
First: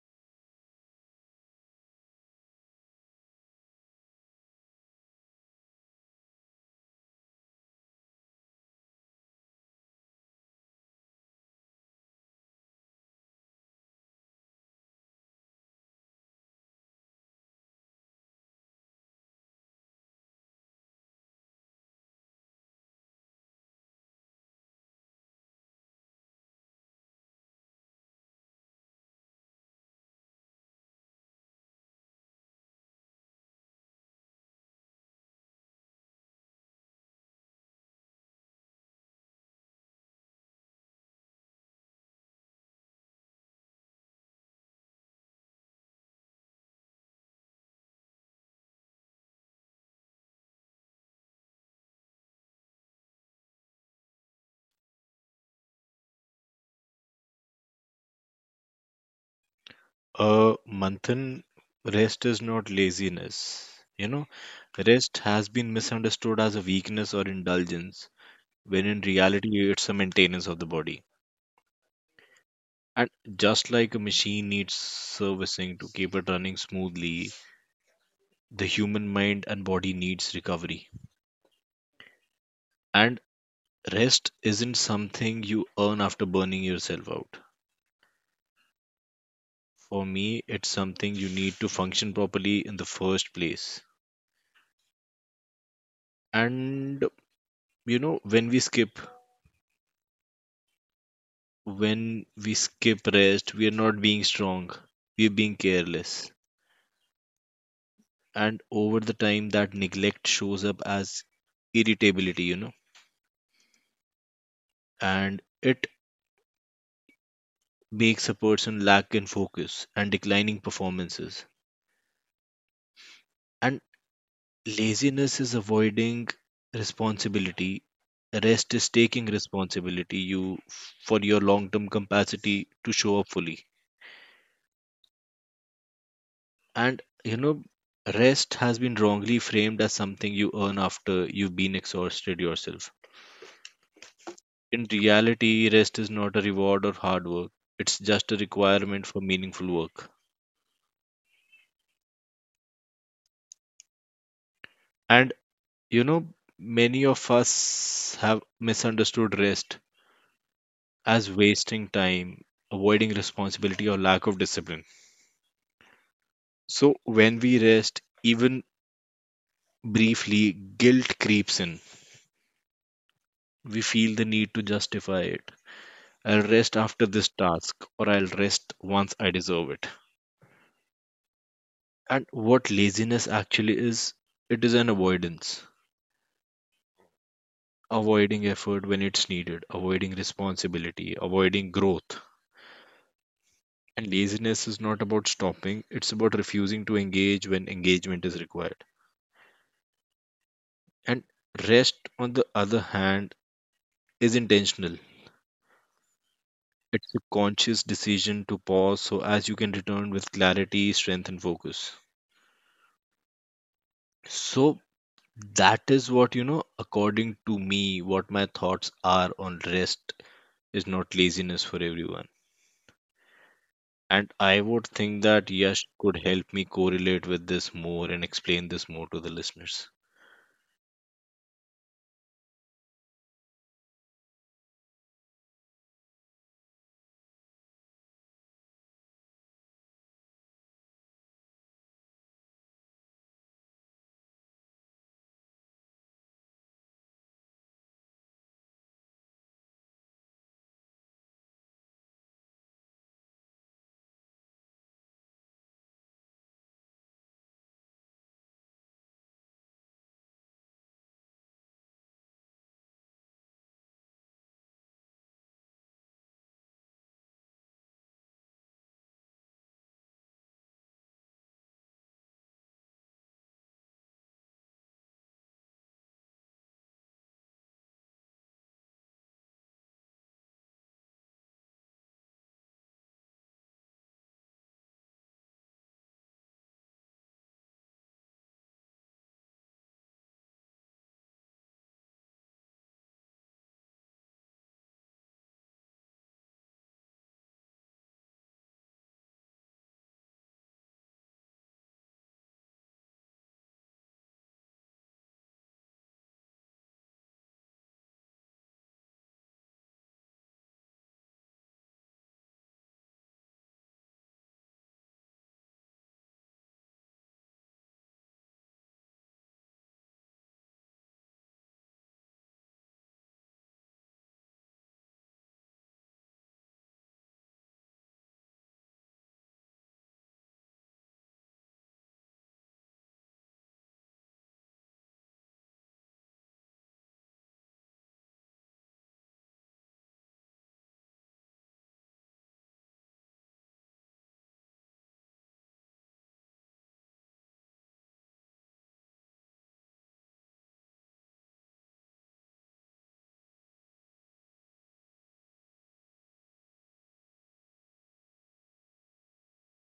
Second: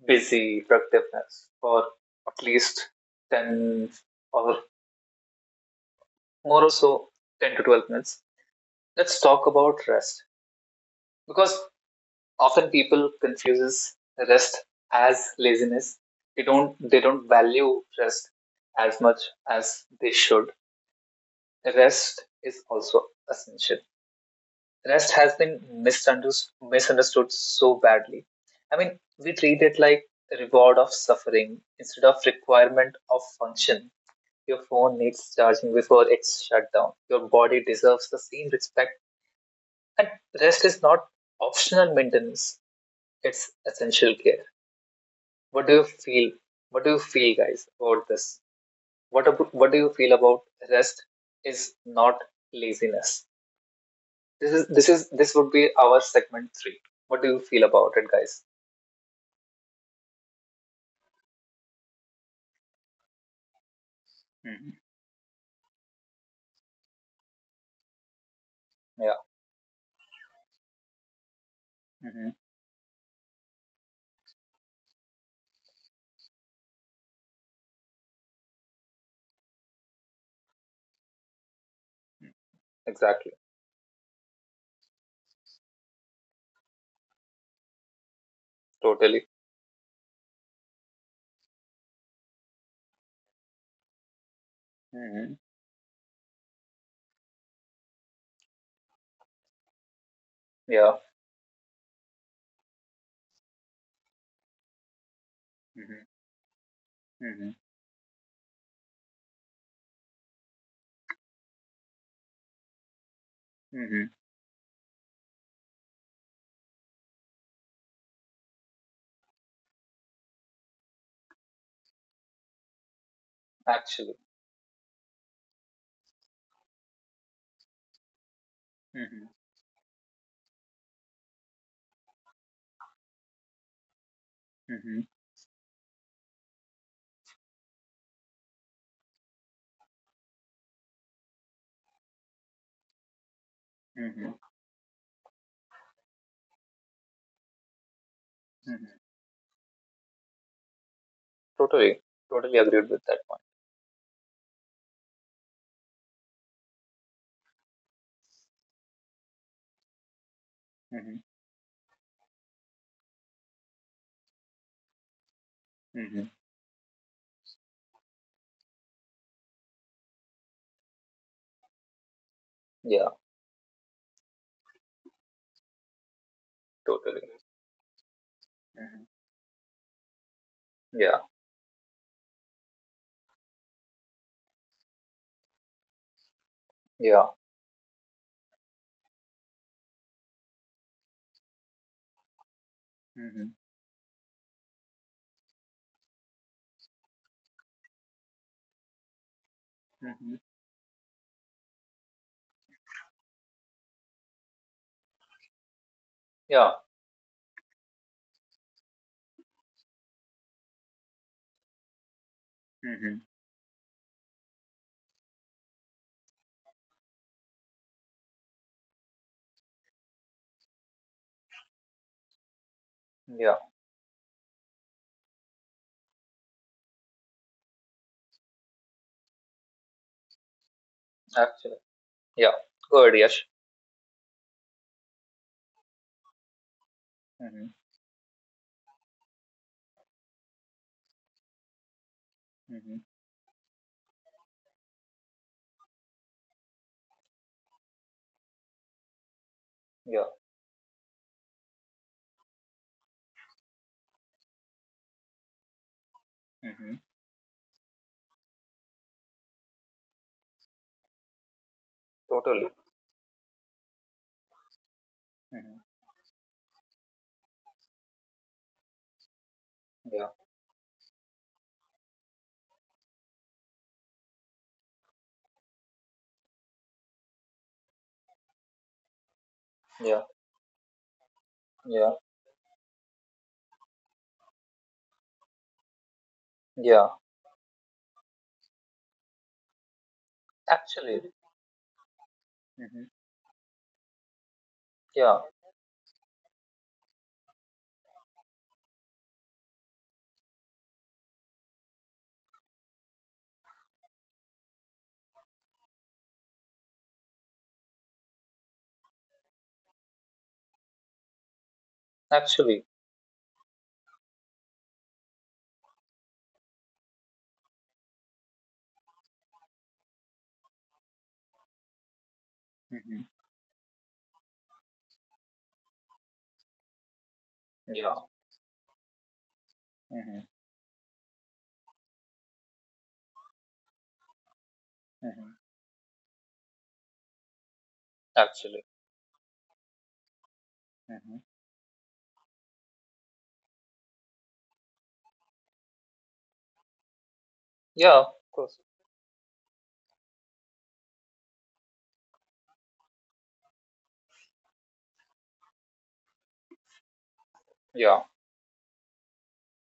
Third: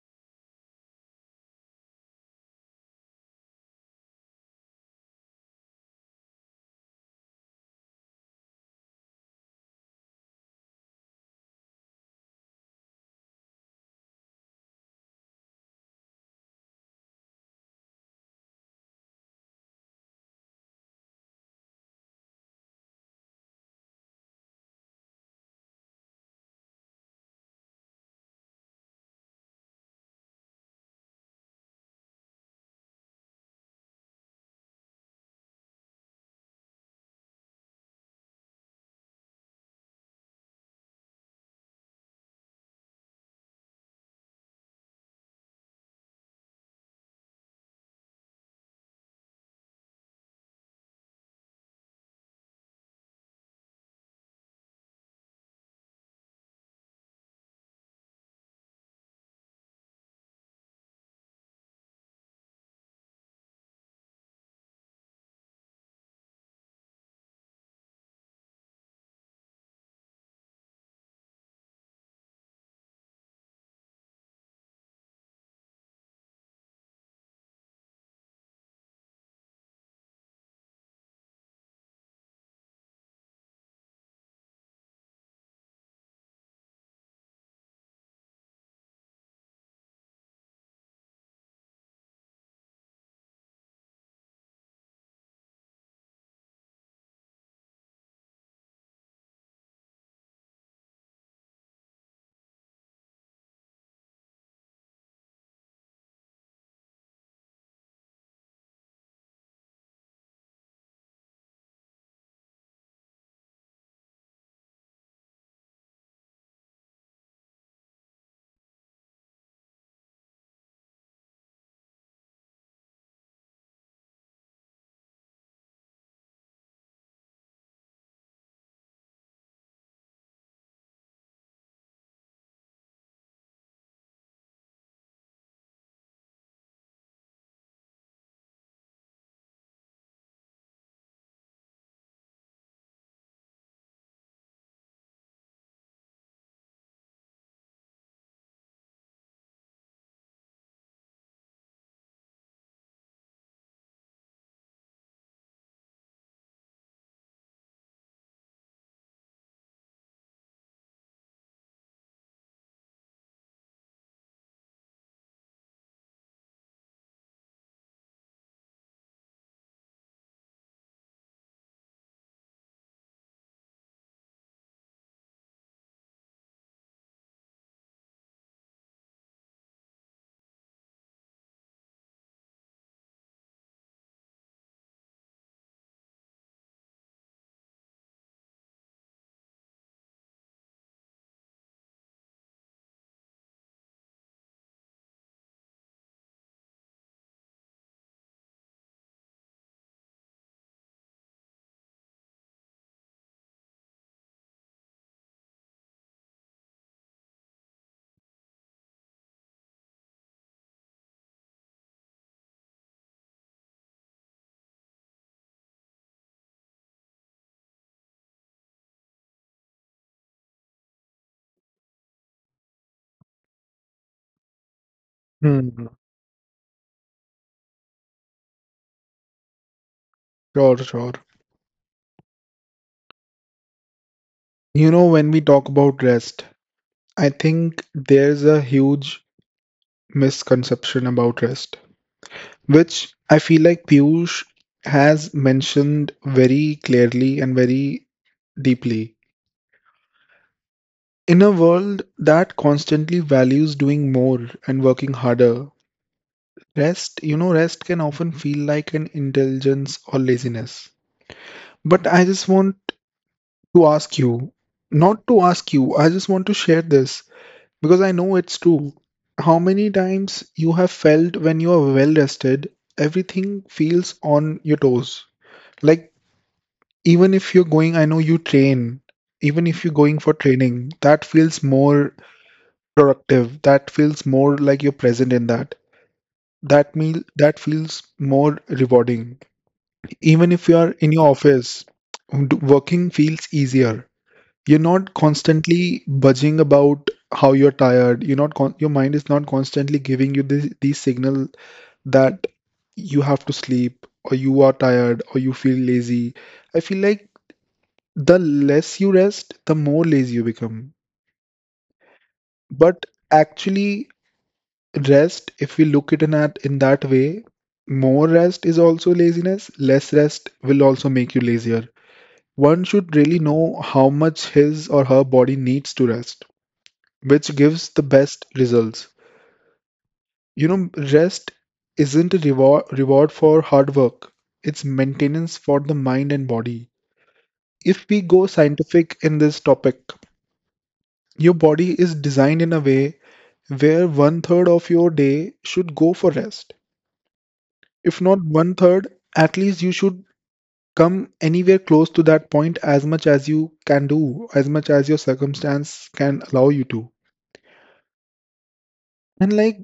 Speaker 1: busy productiveness for at least ten or more or so 10 to 12 minutes. Let's talk about rest because often people confuses rest as laziness. They don't value rest as much as they should. Rest is also essential. Rest has been misunderstood so badly. I mean, we treat it like a reward of suffering instead of requirement of function. Your phone needs charging before it's shut down. Your body deserves the same respect. And rest is not optional maintenance, it's essential care. What do you feel? What do you feel, guys, about this? What do you feel about rest is not laziness? This would be our segment three. What do you feel about it, guys?
Speaker 3: Manthan, rest is not laziness. You know,
Speaker 1: Hmm.
Speaker 3: rest has been misunderstood as a weakness or indulgence, when in
Speaker 1: Yeah.
Speaker 3: reality it's a maintenance of the body.
Speaker 1: Hmm.
Speaker 3: And just like a machine needs servicing to keep it running smoothly, the human mind and body needs recovery. And
Speaker 1: Exactly.
Speaker 3: rest isn't something you earn after burning yourself out.
Speaker 1: Totally.
Speaker 3: For me, it's something you need to function properly in the first place.
Speaker 1: Hmm.
Speaker 3: And you know,
Speaker 1: Yeah.
Speaker 3: when we skip rest, we are not being strong, we're being
Speaker 1: Hmm.
Speaker 3: careless.
Speaker 1: Hmm.
Speaker 3: And over the time, that neglect shows up as irritability,
Speaker 1: Hmm.
Speaker 3: and it makes a person lack in focus and declining performances. And
Speaker 1: Actually.
Speaker 3: laziness is avoiding responsibility. Rest is taking
Speaker 1: Hmm.
Speaker 3: responsibility you for your long-term capacity to show up fully.
Speaker 1: Hmm.
Speaker 3: And you know, rest has been wrongly framed as something you earn after you've been exhausted yourself.
Speaker 1: Hmm. Hmm.
Speaker 3: In reality, rest is not a reward or hard work. It's just a requirement for meaningful work.
Speaker 1: Totally. Totally agreed with that point.
Speaker 3: And you know, many of us have misunderstood rest as wasting time, avoiding responsibility or lack of discipline.
Speaker 1: Hmm. Hmm.
Speaker 3: So, when we rest, even briefly, guilt creeps in.
Speaker 1: Yeah.
Speaker 3: We feel the need to justify it. I'll rest after
Speaker 1: Totally.
Speaker 3: this task, or I'll rest
Speaker 1: Hmm.
Speaker 3: once I deserve it.
Speaker 1: Yeah.
Speaker 3: And what laziness actually is, it is an avoidance.
Speaker 1: Yeah.
Speaker 3: Avoiding effort when it's needed, avoiding responsibility, avoiding growth.
Speaker 1: Hmm.
Speaker 3: And laziness is not about stopping, it's about refusing to engage when engagement is required.
Speaker 1: Hmm.
Speaker 3: And rest, on the other hand, is intentional.
Speaker 1: Yeah.
Speaker 3: It's a conscious decision to pause so as you can return with clarity, strength, and focus.
Speaker 1: Hmm.
Speaker 3: So that is what, according to me, what my thoughts are on rest is not laziness for everyone.
Speaker 1: Yeah.
Speaker 3: And I would think that Yash
Speaker 2: Hmm.
Speaker 3: could help me correlate with this more and explain this more to the listeners.
Speaker 2: Sure, sure.
Speaker 1: Actually, yeah, good, Yash.
Speaker 2: You know, when we talk about rest, I
Speaker 1: Mm-hmm.
Speaker 2: think there's a huge misconception about rest,
Speaker 1: Mm-hmm.
Speaker 2: which I feel like Piyush has mentioned very clearly and very deeply.
Speaker 1: Yeah.
Speaker 2: In a world that constantly values doing more and working harder,
Speaker 1: Mm-hmm.
Speaker 2: rest, you know, rest can often feel like an indulgence or laziness. But I just
Speaker 1: Totally.
Speaker 2: want to ask you, not to ask you, I
Speaker 1: Mm-hmm.
Speaker 2: just want to share this. Because I know it's true. How many
Speaker 1: Yeah.
Speaker 2: times you have felt when you are well rested, everything feels on your toes. Like, even if you're going, I know you train, even if you're going
Speaker 1: Yeah.
Speaker 2: for training, that feels more
Speaker 1: Yeah.
Speaker 2: productive. That feels more like you're present in that. That
Speaker 1: Yeah.
Speaker 2: meal that feels more rewarding. Even if you are in your
Speaker 1: Actually.
Speaker 2: office,
Speaker 1: Mm-hmm.
Speaker 2: working feels easier. You're not
Speaker 1: Yeah.
Speaker 2: constantly budging about how you're tired. You're not con- Your mind is not constantly giving you this these signal that you have to sleep or you are tired or you feel lazy. I feel like the less you rest, the more lazy you become.
Speaker 1: Actually.
Speaker 2: But actually, rest, if we look at it in that way, more rest is also laziness. Less rest will also make you lazier. One should
Speaker 1: Mm-hmm.
Speaker 2: really know how much his or her body needs to rest, which gives the
Speaker 1: Yeah.
Speaker 2: best results.
Speaker 1: Mm-hmm.
Speaker 2: You know, rest isn't a reward for hard work. It's
Speaker 1: Mm-hmm.
Speaker 2: maintenance for the mind and body. If we go
Speaker 1: Actually.
Speaker 2: scientific in this topic,
Speaker 1: Mm-hmm.
Speaker 2: your body is designed in a way where one third of your day should go for rest. If
Speaker 1: Yeah. Of
Speaker 2: not one
Speaker 1: course.
Speaker 2: third, at least you should come anywhere close to that point as much as you can do, as much as your circumstance can allow you to.
Speaker 1: Yeah.
Speaker 2: And like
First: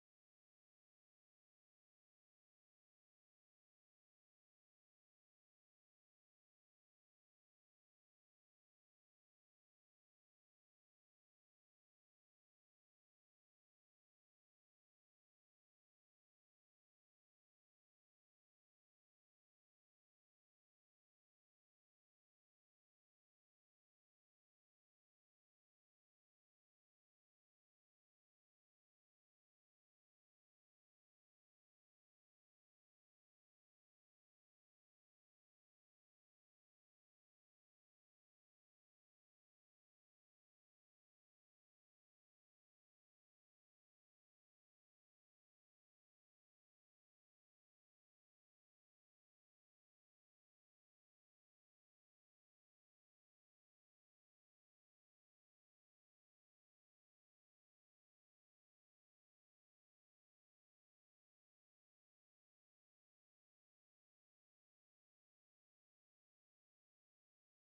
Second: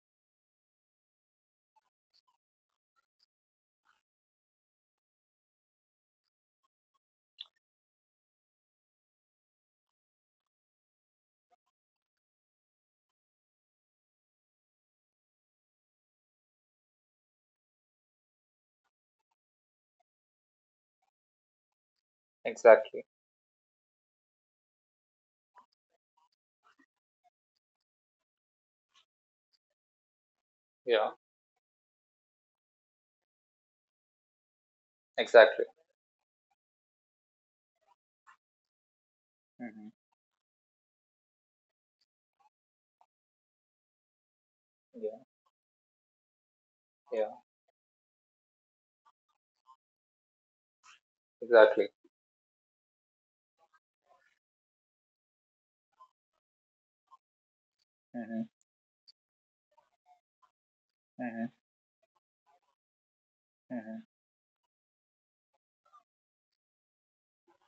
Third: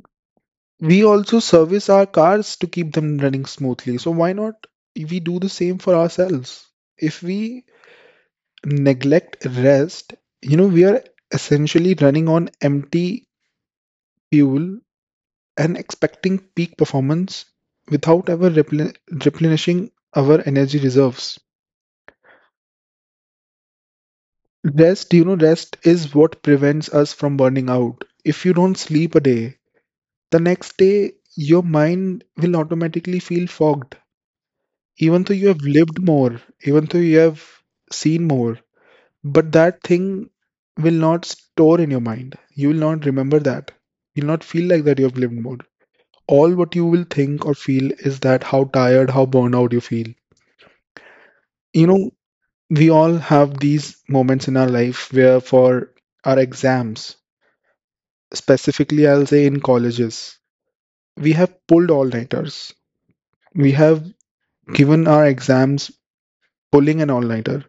Speaker 2: we also service our cars to keep them running smoothly. So why not we do the same for ourselves? If we neglect rest, you know, we are essentially running on empty fuel and expecting peak performance without ever replenishing our energy reserves.
Speaker 1: Exactly.
Speaker 2: Rest, you know, rest is what prevents us from burning out. If you don't sleep a day, the next
Speaker 1: Yeah.
Speaker 2: day your mind will automatically feel fogged even though you have
Speaker 1: Exactly.
Speaker 2: lived more, even though you have seen more, but that
Speaker 1: Mm-hmm.
Speaker 2: thing will not store in your mind. You will not remember that. You'll not feel like that you have
Speaker 1: Yeah.
Speaker 2: lived more. All what you will
Speaker 1: Yeah.
Speaker 2: think or feel is that how tired, how burned out you feel. You
Speaker 1: Exactly.
Speaker 2: know, we all have these moments in our life where for our exams,
Speaker 1: Mm-hmm.
Speaker 2: specifically I'll say in colleges, we
Speaker 1: Mm-hmm.
Speaker 2: have pulled all-nighters. We
Speaker 1: Mm-hmm.
Speaker 2: have given our exams pulling an all-nighter.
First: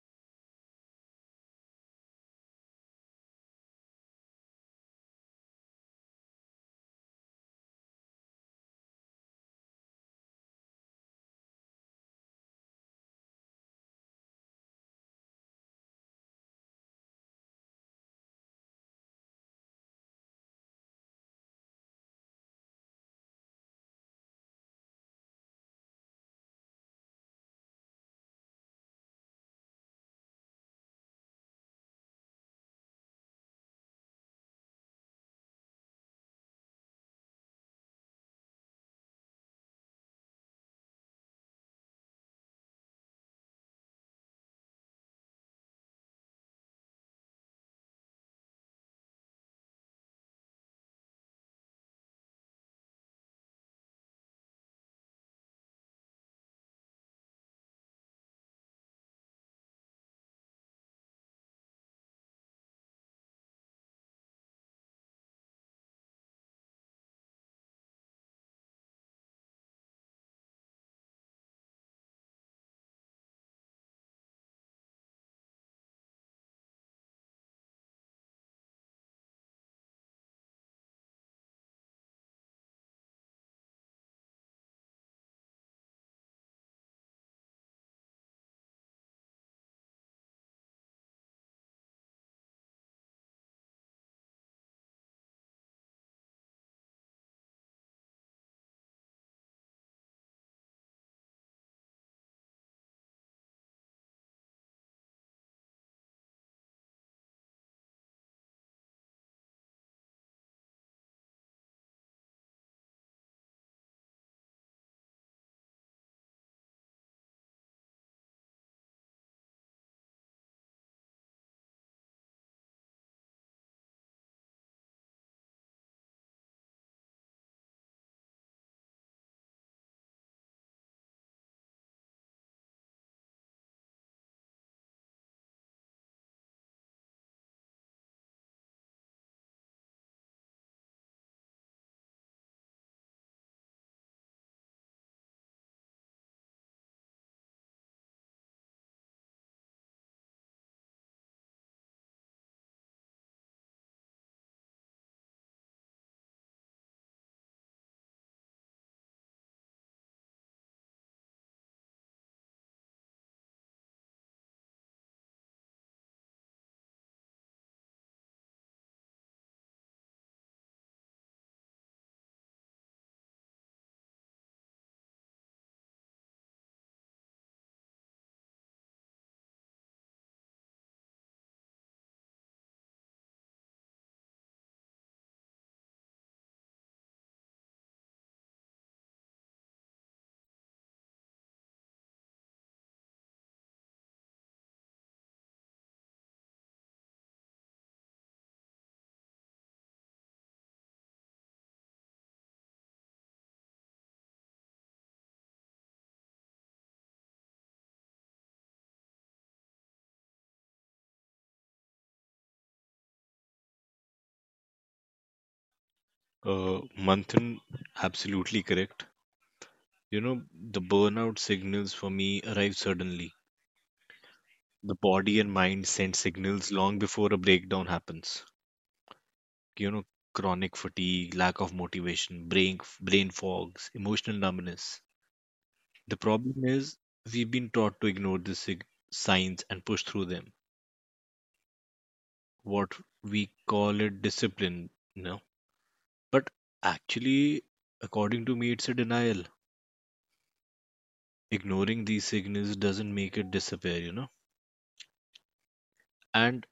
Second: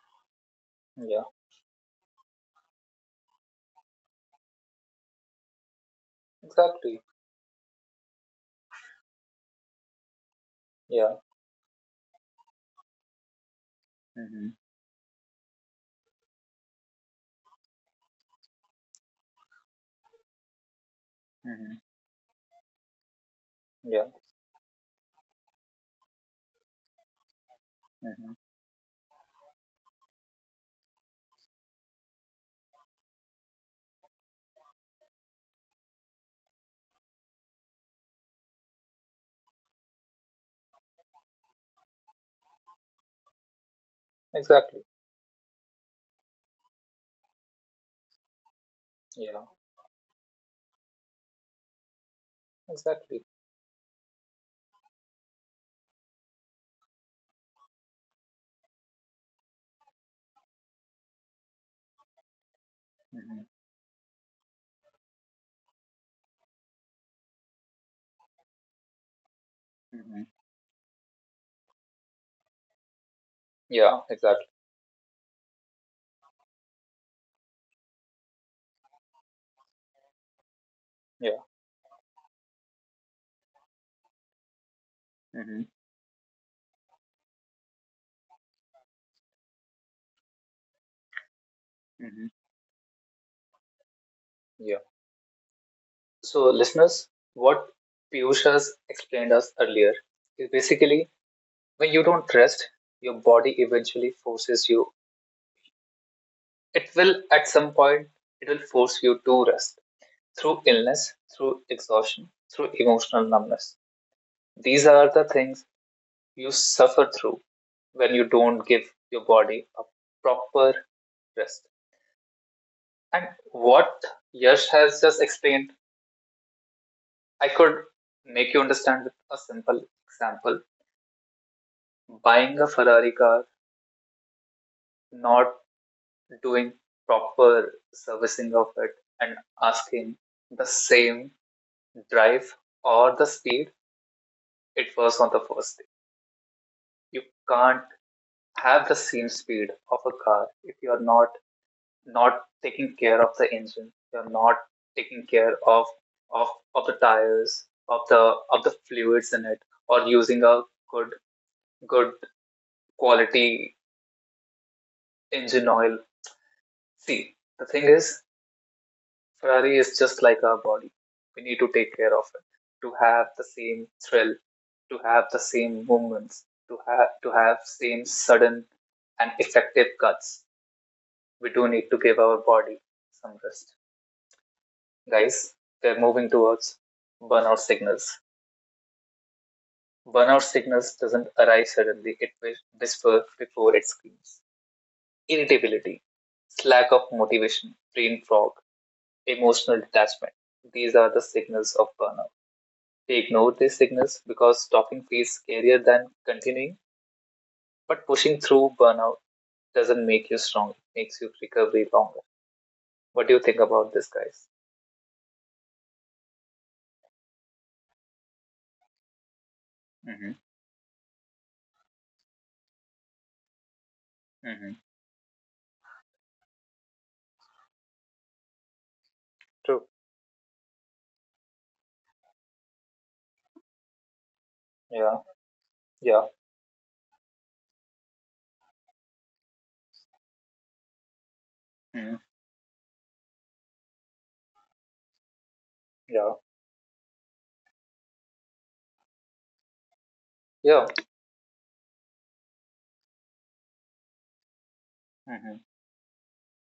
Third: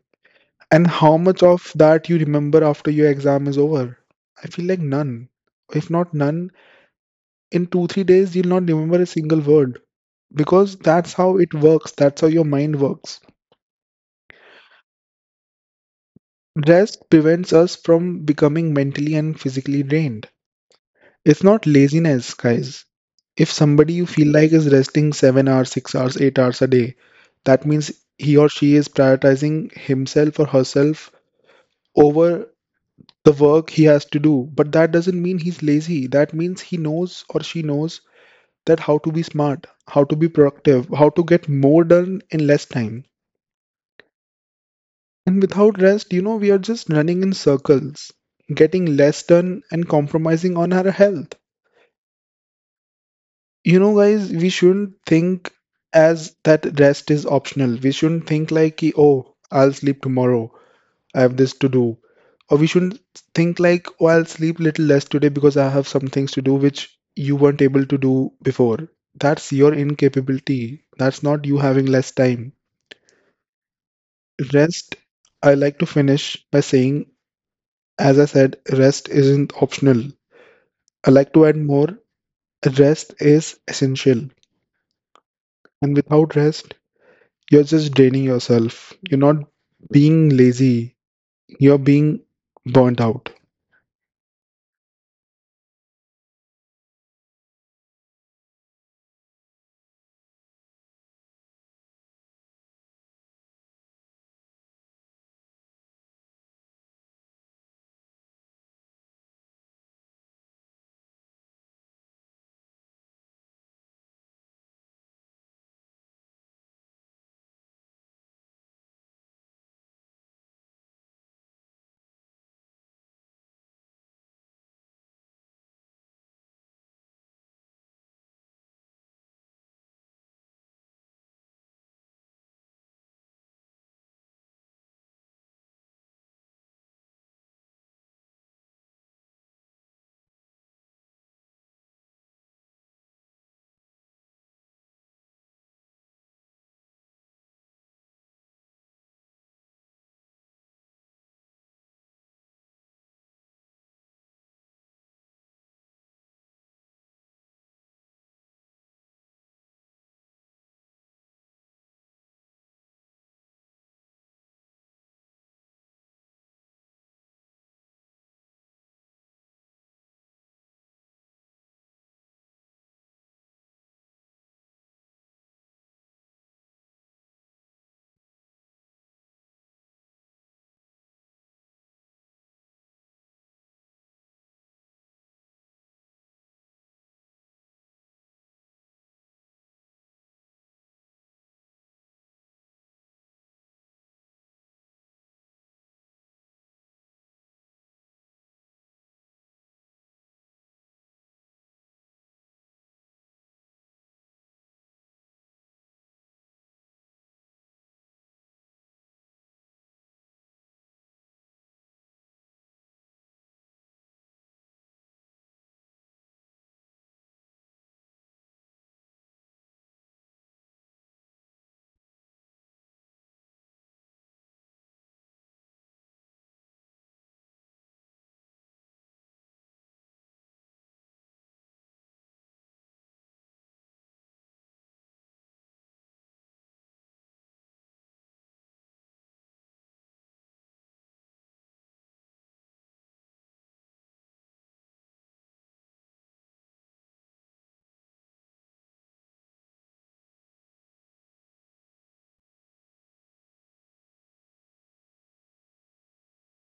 Speaker 2: And how
Speaker 1: Yeah.
Speaker 2: much of that you remember after your exam is over? I feel like none. If not none,
Speaker 1: Exactly.
Speaker 2: in two, 3 days, you'll not remember a single word because that's
Speaker 1: Yeah.
Speaker 2: how it works. That's how your mind works.
Speaker 1: Mm-hmm.
Speaker 2: Rest prevents us from becoming mentally and physically drained. It's not
Speaker 1: Mm-hmm.
Speaker 2: laziness, guys. If somebody you
Speaker 1: Yeah.
Speaker 2: feel like is resting 7 hours, 6 hours, 8 hours a day, that means
Speaker 1: Mm-hmm.
Speaker 2: he or she is prioritizing himself or herself over the work he has to do. But that doesn't mean he's lazy. That means he knows or she knows that how to be smart, how to be productive, how to get more done in less time.
Speaker 1: Exactly.
Speaker 2: And without rest, you know, we are just running in circles, getting less
Speaker 1: Yeah.
Speaker 2: done and compromising on our health.
Speaker 1: Exactly.
Speaker 2: You know, guys, we shouldn't think as that rest is optional. We shouldn't think like, ki, oh, I'll sleep tomorrow. I have this to do. Or we shouldn't
Speaker 1: Mm-hmm.
Speaker 2: think like, oh, I'll sleep little less today because I have some things to do which you weren't able to do before. That's your
Speaker 1: Mm-hmm.
Speaker 2: incapability. That's not you having less time.
Speaker 1: Yeah. Exactly.
Speaker 2: Rest, I like to finish by saying, as I said, rest isn't optional. I like
Speaker 1: Yeah.
Speaker 2: to add more, rest is essential.
Speaker 1: Hmm.
Speaker 2: And without rest, you're just draining yourself. You're not being lazy, you're being
Speaker 1: Hmm.
Speaker 2: burnt out.
Speaker 1: Yeah. So, listeners, what Piyush has explained us earlier is basically when you don't rest, your body eventually forces you. It will, at some point, it will force you to rest through illness, through exhaustion, through emotional numbness. These are the things you suffer through when you don't give your body a proper rest. And what Yash has just explained I could make you understand with a simple example. Buying a Ferrari car, not doing proper servicing of it, and asking the same drive or the speed it was on the first day. You can't have the same speed of a car if you are not taking care of the engine. You're not taking care of of the tires, of the fluids in it, or using a good good quality engine oil. See, the thing is, Ferrari is just like our body. We need to take care of it to have the same thrill, to have the same movements, to have same sudden and effective cuts. We do need to give our body some rest, guys. They are moving towards burnout signals. Burnout signals doesn't arrive suddenly; it whispers before it screams. Irritability, lack of motivation, brain fog, emotional detachment. These are the signals of burnout. They ignore these signals because stopping feels scarier than continuing. But pushing through burnout doesn't make you strong, it makes you recovery longer. What do you think about this, guys?
Speaker 3: Manthan, absolutely correct. You
Speaker 1: Mm-hmm.
Speaker 3: know, the burnout signals for me arrive suddenly.
Speaker 1: Mm-hmm.
Speaker 3: The body and mind send signals long before a breakdown happens.
Speaker 1: True.
Speaker 3: You know, chronic fatigue, lack of motivation, brain fogs, emotional numbness.
Speaker 1: Yeah.
Speaker 3: The
Speaker 1: Yeah.
Speaker 3: problem is we've been taught to ignore the signs and push through them.
Speaker 1: Mm-hmm.
Speaker 3: What we call it discipline, you know.
Speaker 1: Yeah.
Speaker 3: But actually, according to me, it's a denial.
Speaker 1: Yeah.
Speaker 3: Ignoring these signals doesn't make it disappear,
Speaker 1: Mm-hmm.
Speaker 3: and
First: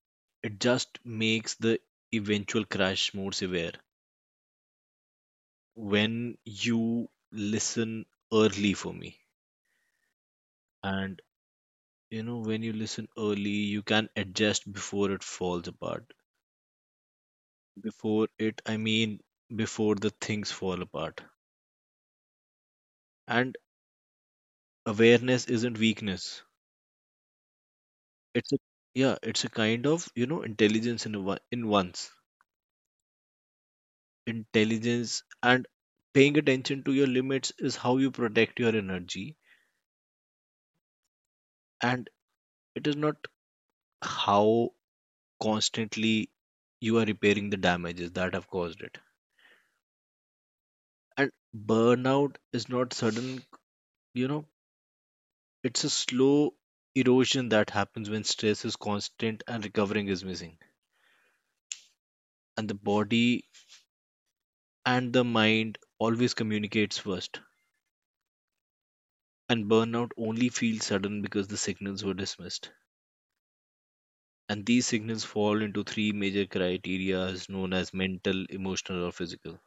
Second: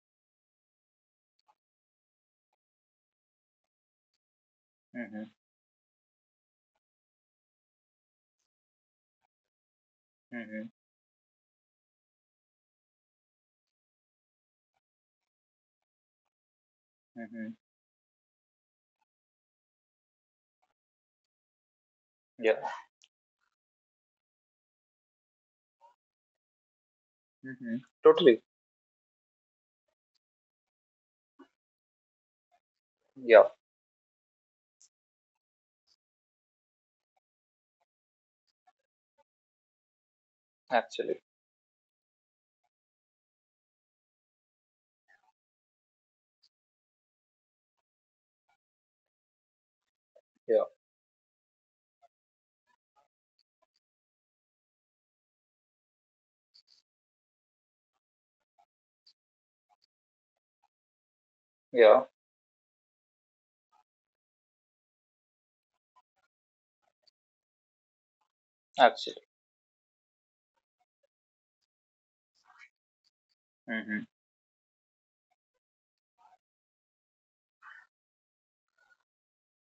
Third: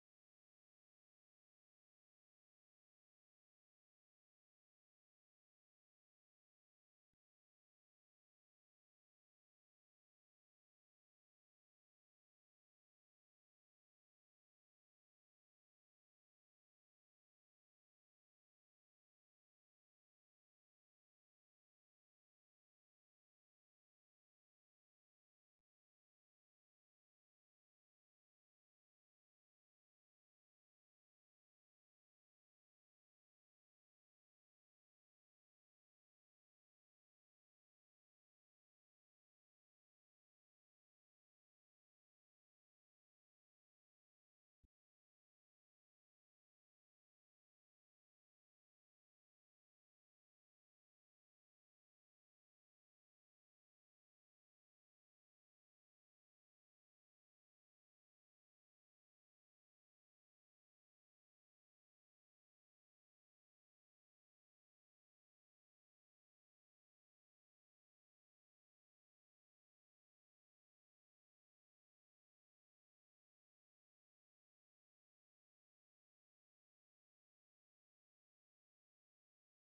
Speaker 3: it just makes the eventual crash more severe.
Speaker 1: Mm-hmm.
Speaker 3: When you listen early for me,
Speaker 1: Mm-hmm.
Speaker 3: and You know, when you listen early, you can adjust before it falls apart.
Speaker 1: Mm-hmm.
Speaker 3: Before it, I mean, before the things fall apart.
Speaker 1: Yeah.
Speaker 3: And awareness isn't weakness.
Speaker 1: Mm-hmm. Totally.
Speaker 3: It's a yeah, it's a kind of intelligence in in ones
Speaker 1: Yeah.
Speaker 3: intelligence and paying attention to your limits is how you protect your energy,
Speaker 1: Actually.
Speaker 3: and it is not how constantly you are repairing the damages that have caused it.
Speaker 1: Yeah.
Speaker 3: And burnout is not sudden, you know. It's a slow erosion that happens when stress is constant and recovering is missing.
Speaker 1: Yeah.
Speaker 3: And the body and the mind always communicates first.
Speaker 1: Actually.
Speaker 3: And burnout only feels sudden because the signals were dismissed.
Speaker 1: Mm-hmm.
Speaker 3: And these signals fall into three major criteria known as mental, emotional, or physical.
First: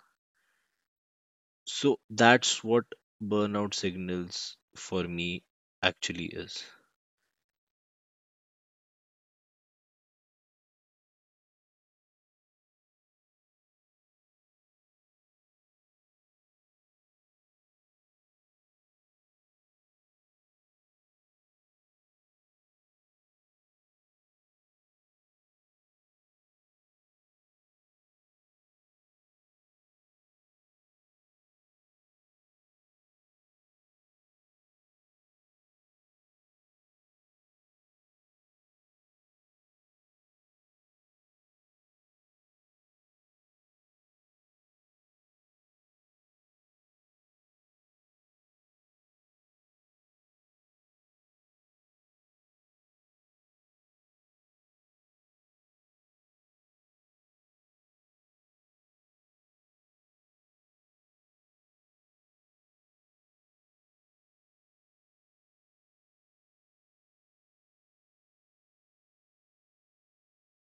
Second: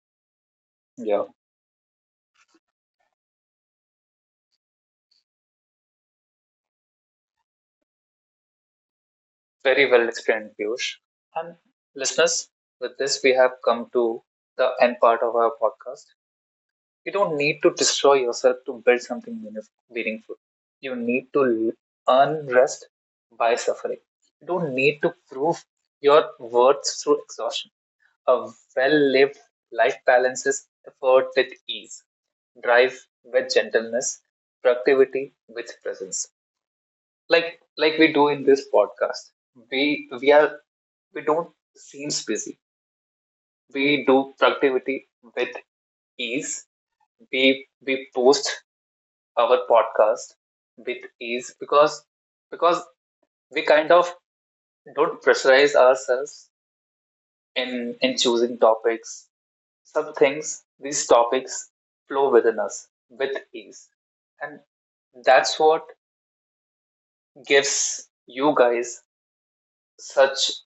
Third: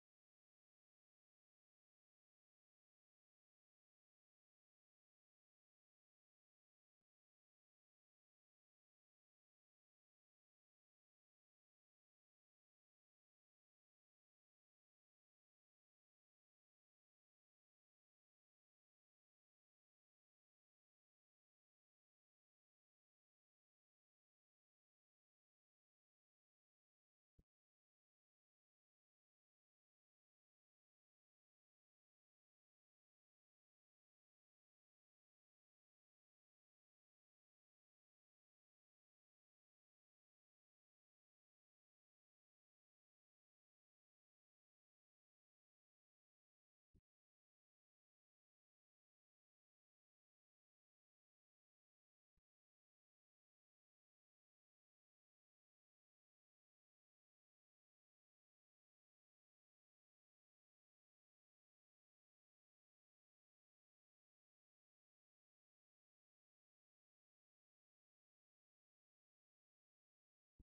Speaker 1: Yeah.
Speaker 3: So that's what burnout signals for me actually is.
Speaker 1: Very well explained, Piyush. And listeners, with this, we have come to the end part of our podcast. You don't need to destroy yourself to build something meaningful. You need to earn rest by suffering. You don't need to prove your worth through exhaustion. A well lived life balances effort with ease, drive with gentleness, productivity with presence. Like we do in this podcast, we are we don't seem busy, we do productivity with ease. We post our podcast with ease because because we kind of don't pressurize ourselves in in choosing topics. Some things, these topics flow within us with ease, and that's what gives you guys such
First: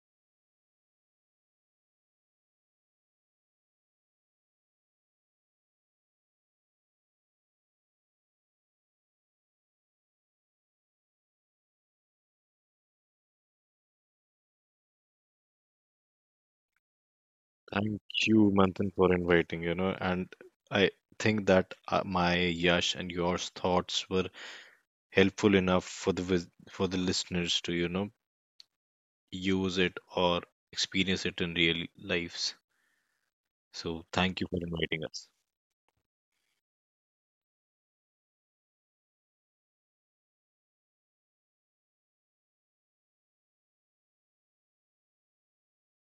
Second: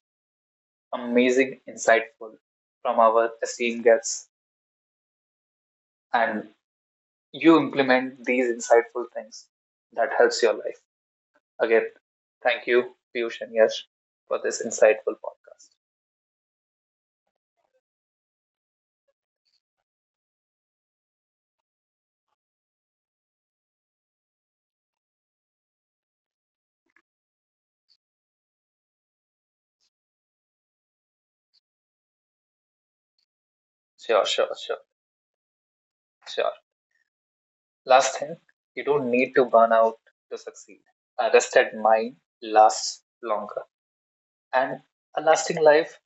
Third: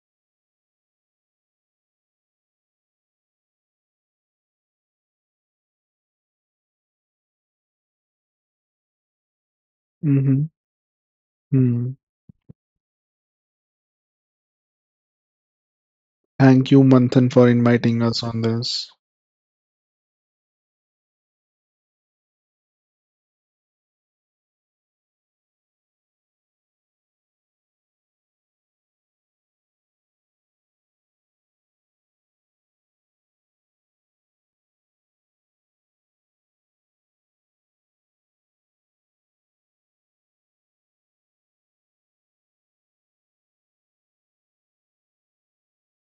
Speaker 1: amazing, insightful from our esteemed guests, and you implement these insightful things that helps
Speaker 2: Mm-hmm.
Speaker 1: your life. Again,
Speaker 2: Mm.
Speaker 1: thank you, Piyush and Yash, for this insightful podcast.
Speaker 2: Thank you, Manthan, for
Speaker 3: Thank
Speaker 2: inviting us on
Speaker 3: you,
Speaker 2: this.
Speaker 3: Manthan, for inviting, and I think that my Yash and yours thoughts were helpful enough for the for the listeners to use it or experience it in real lives, so
Speaker 1: Sure,
Speaker 3: thank you
Speaker 1: sure,
Speaker 3: for
Speaker 1: sure,
Speaker 3: inviting us.
Speaker 1: sure. Last thing, you don't need to burn out to succeed. A rested mind lasts longer, and a lasting life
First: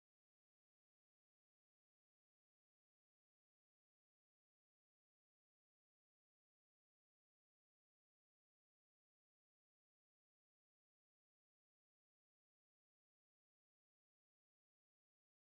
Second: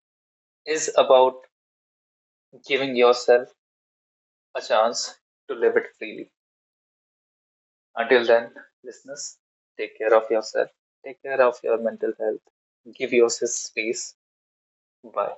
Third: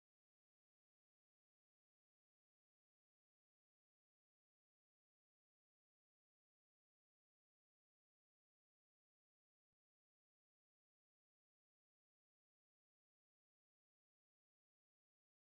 Speaker 1: is about giving yourself a chance to live it freely. Until then, listeners, take care of yourself, take care of your mental health, give yourself space. Bye.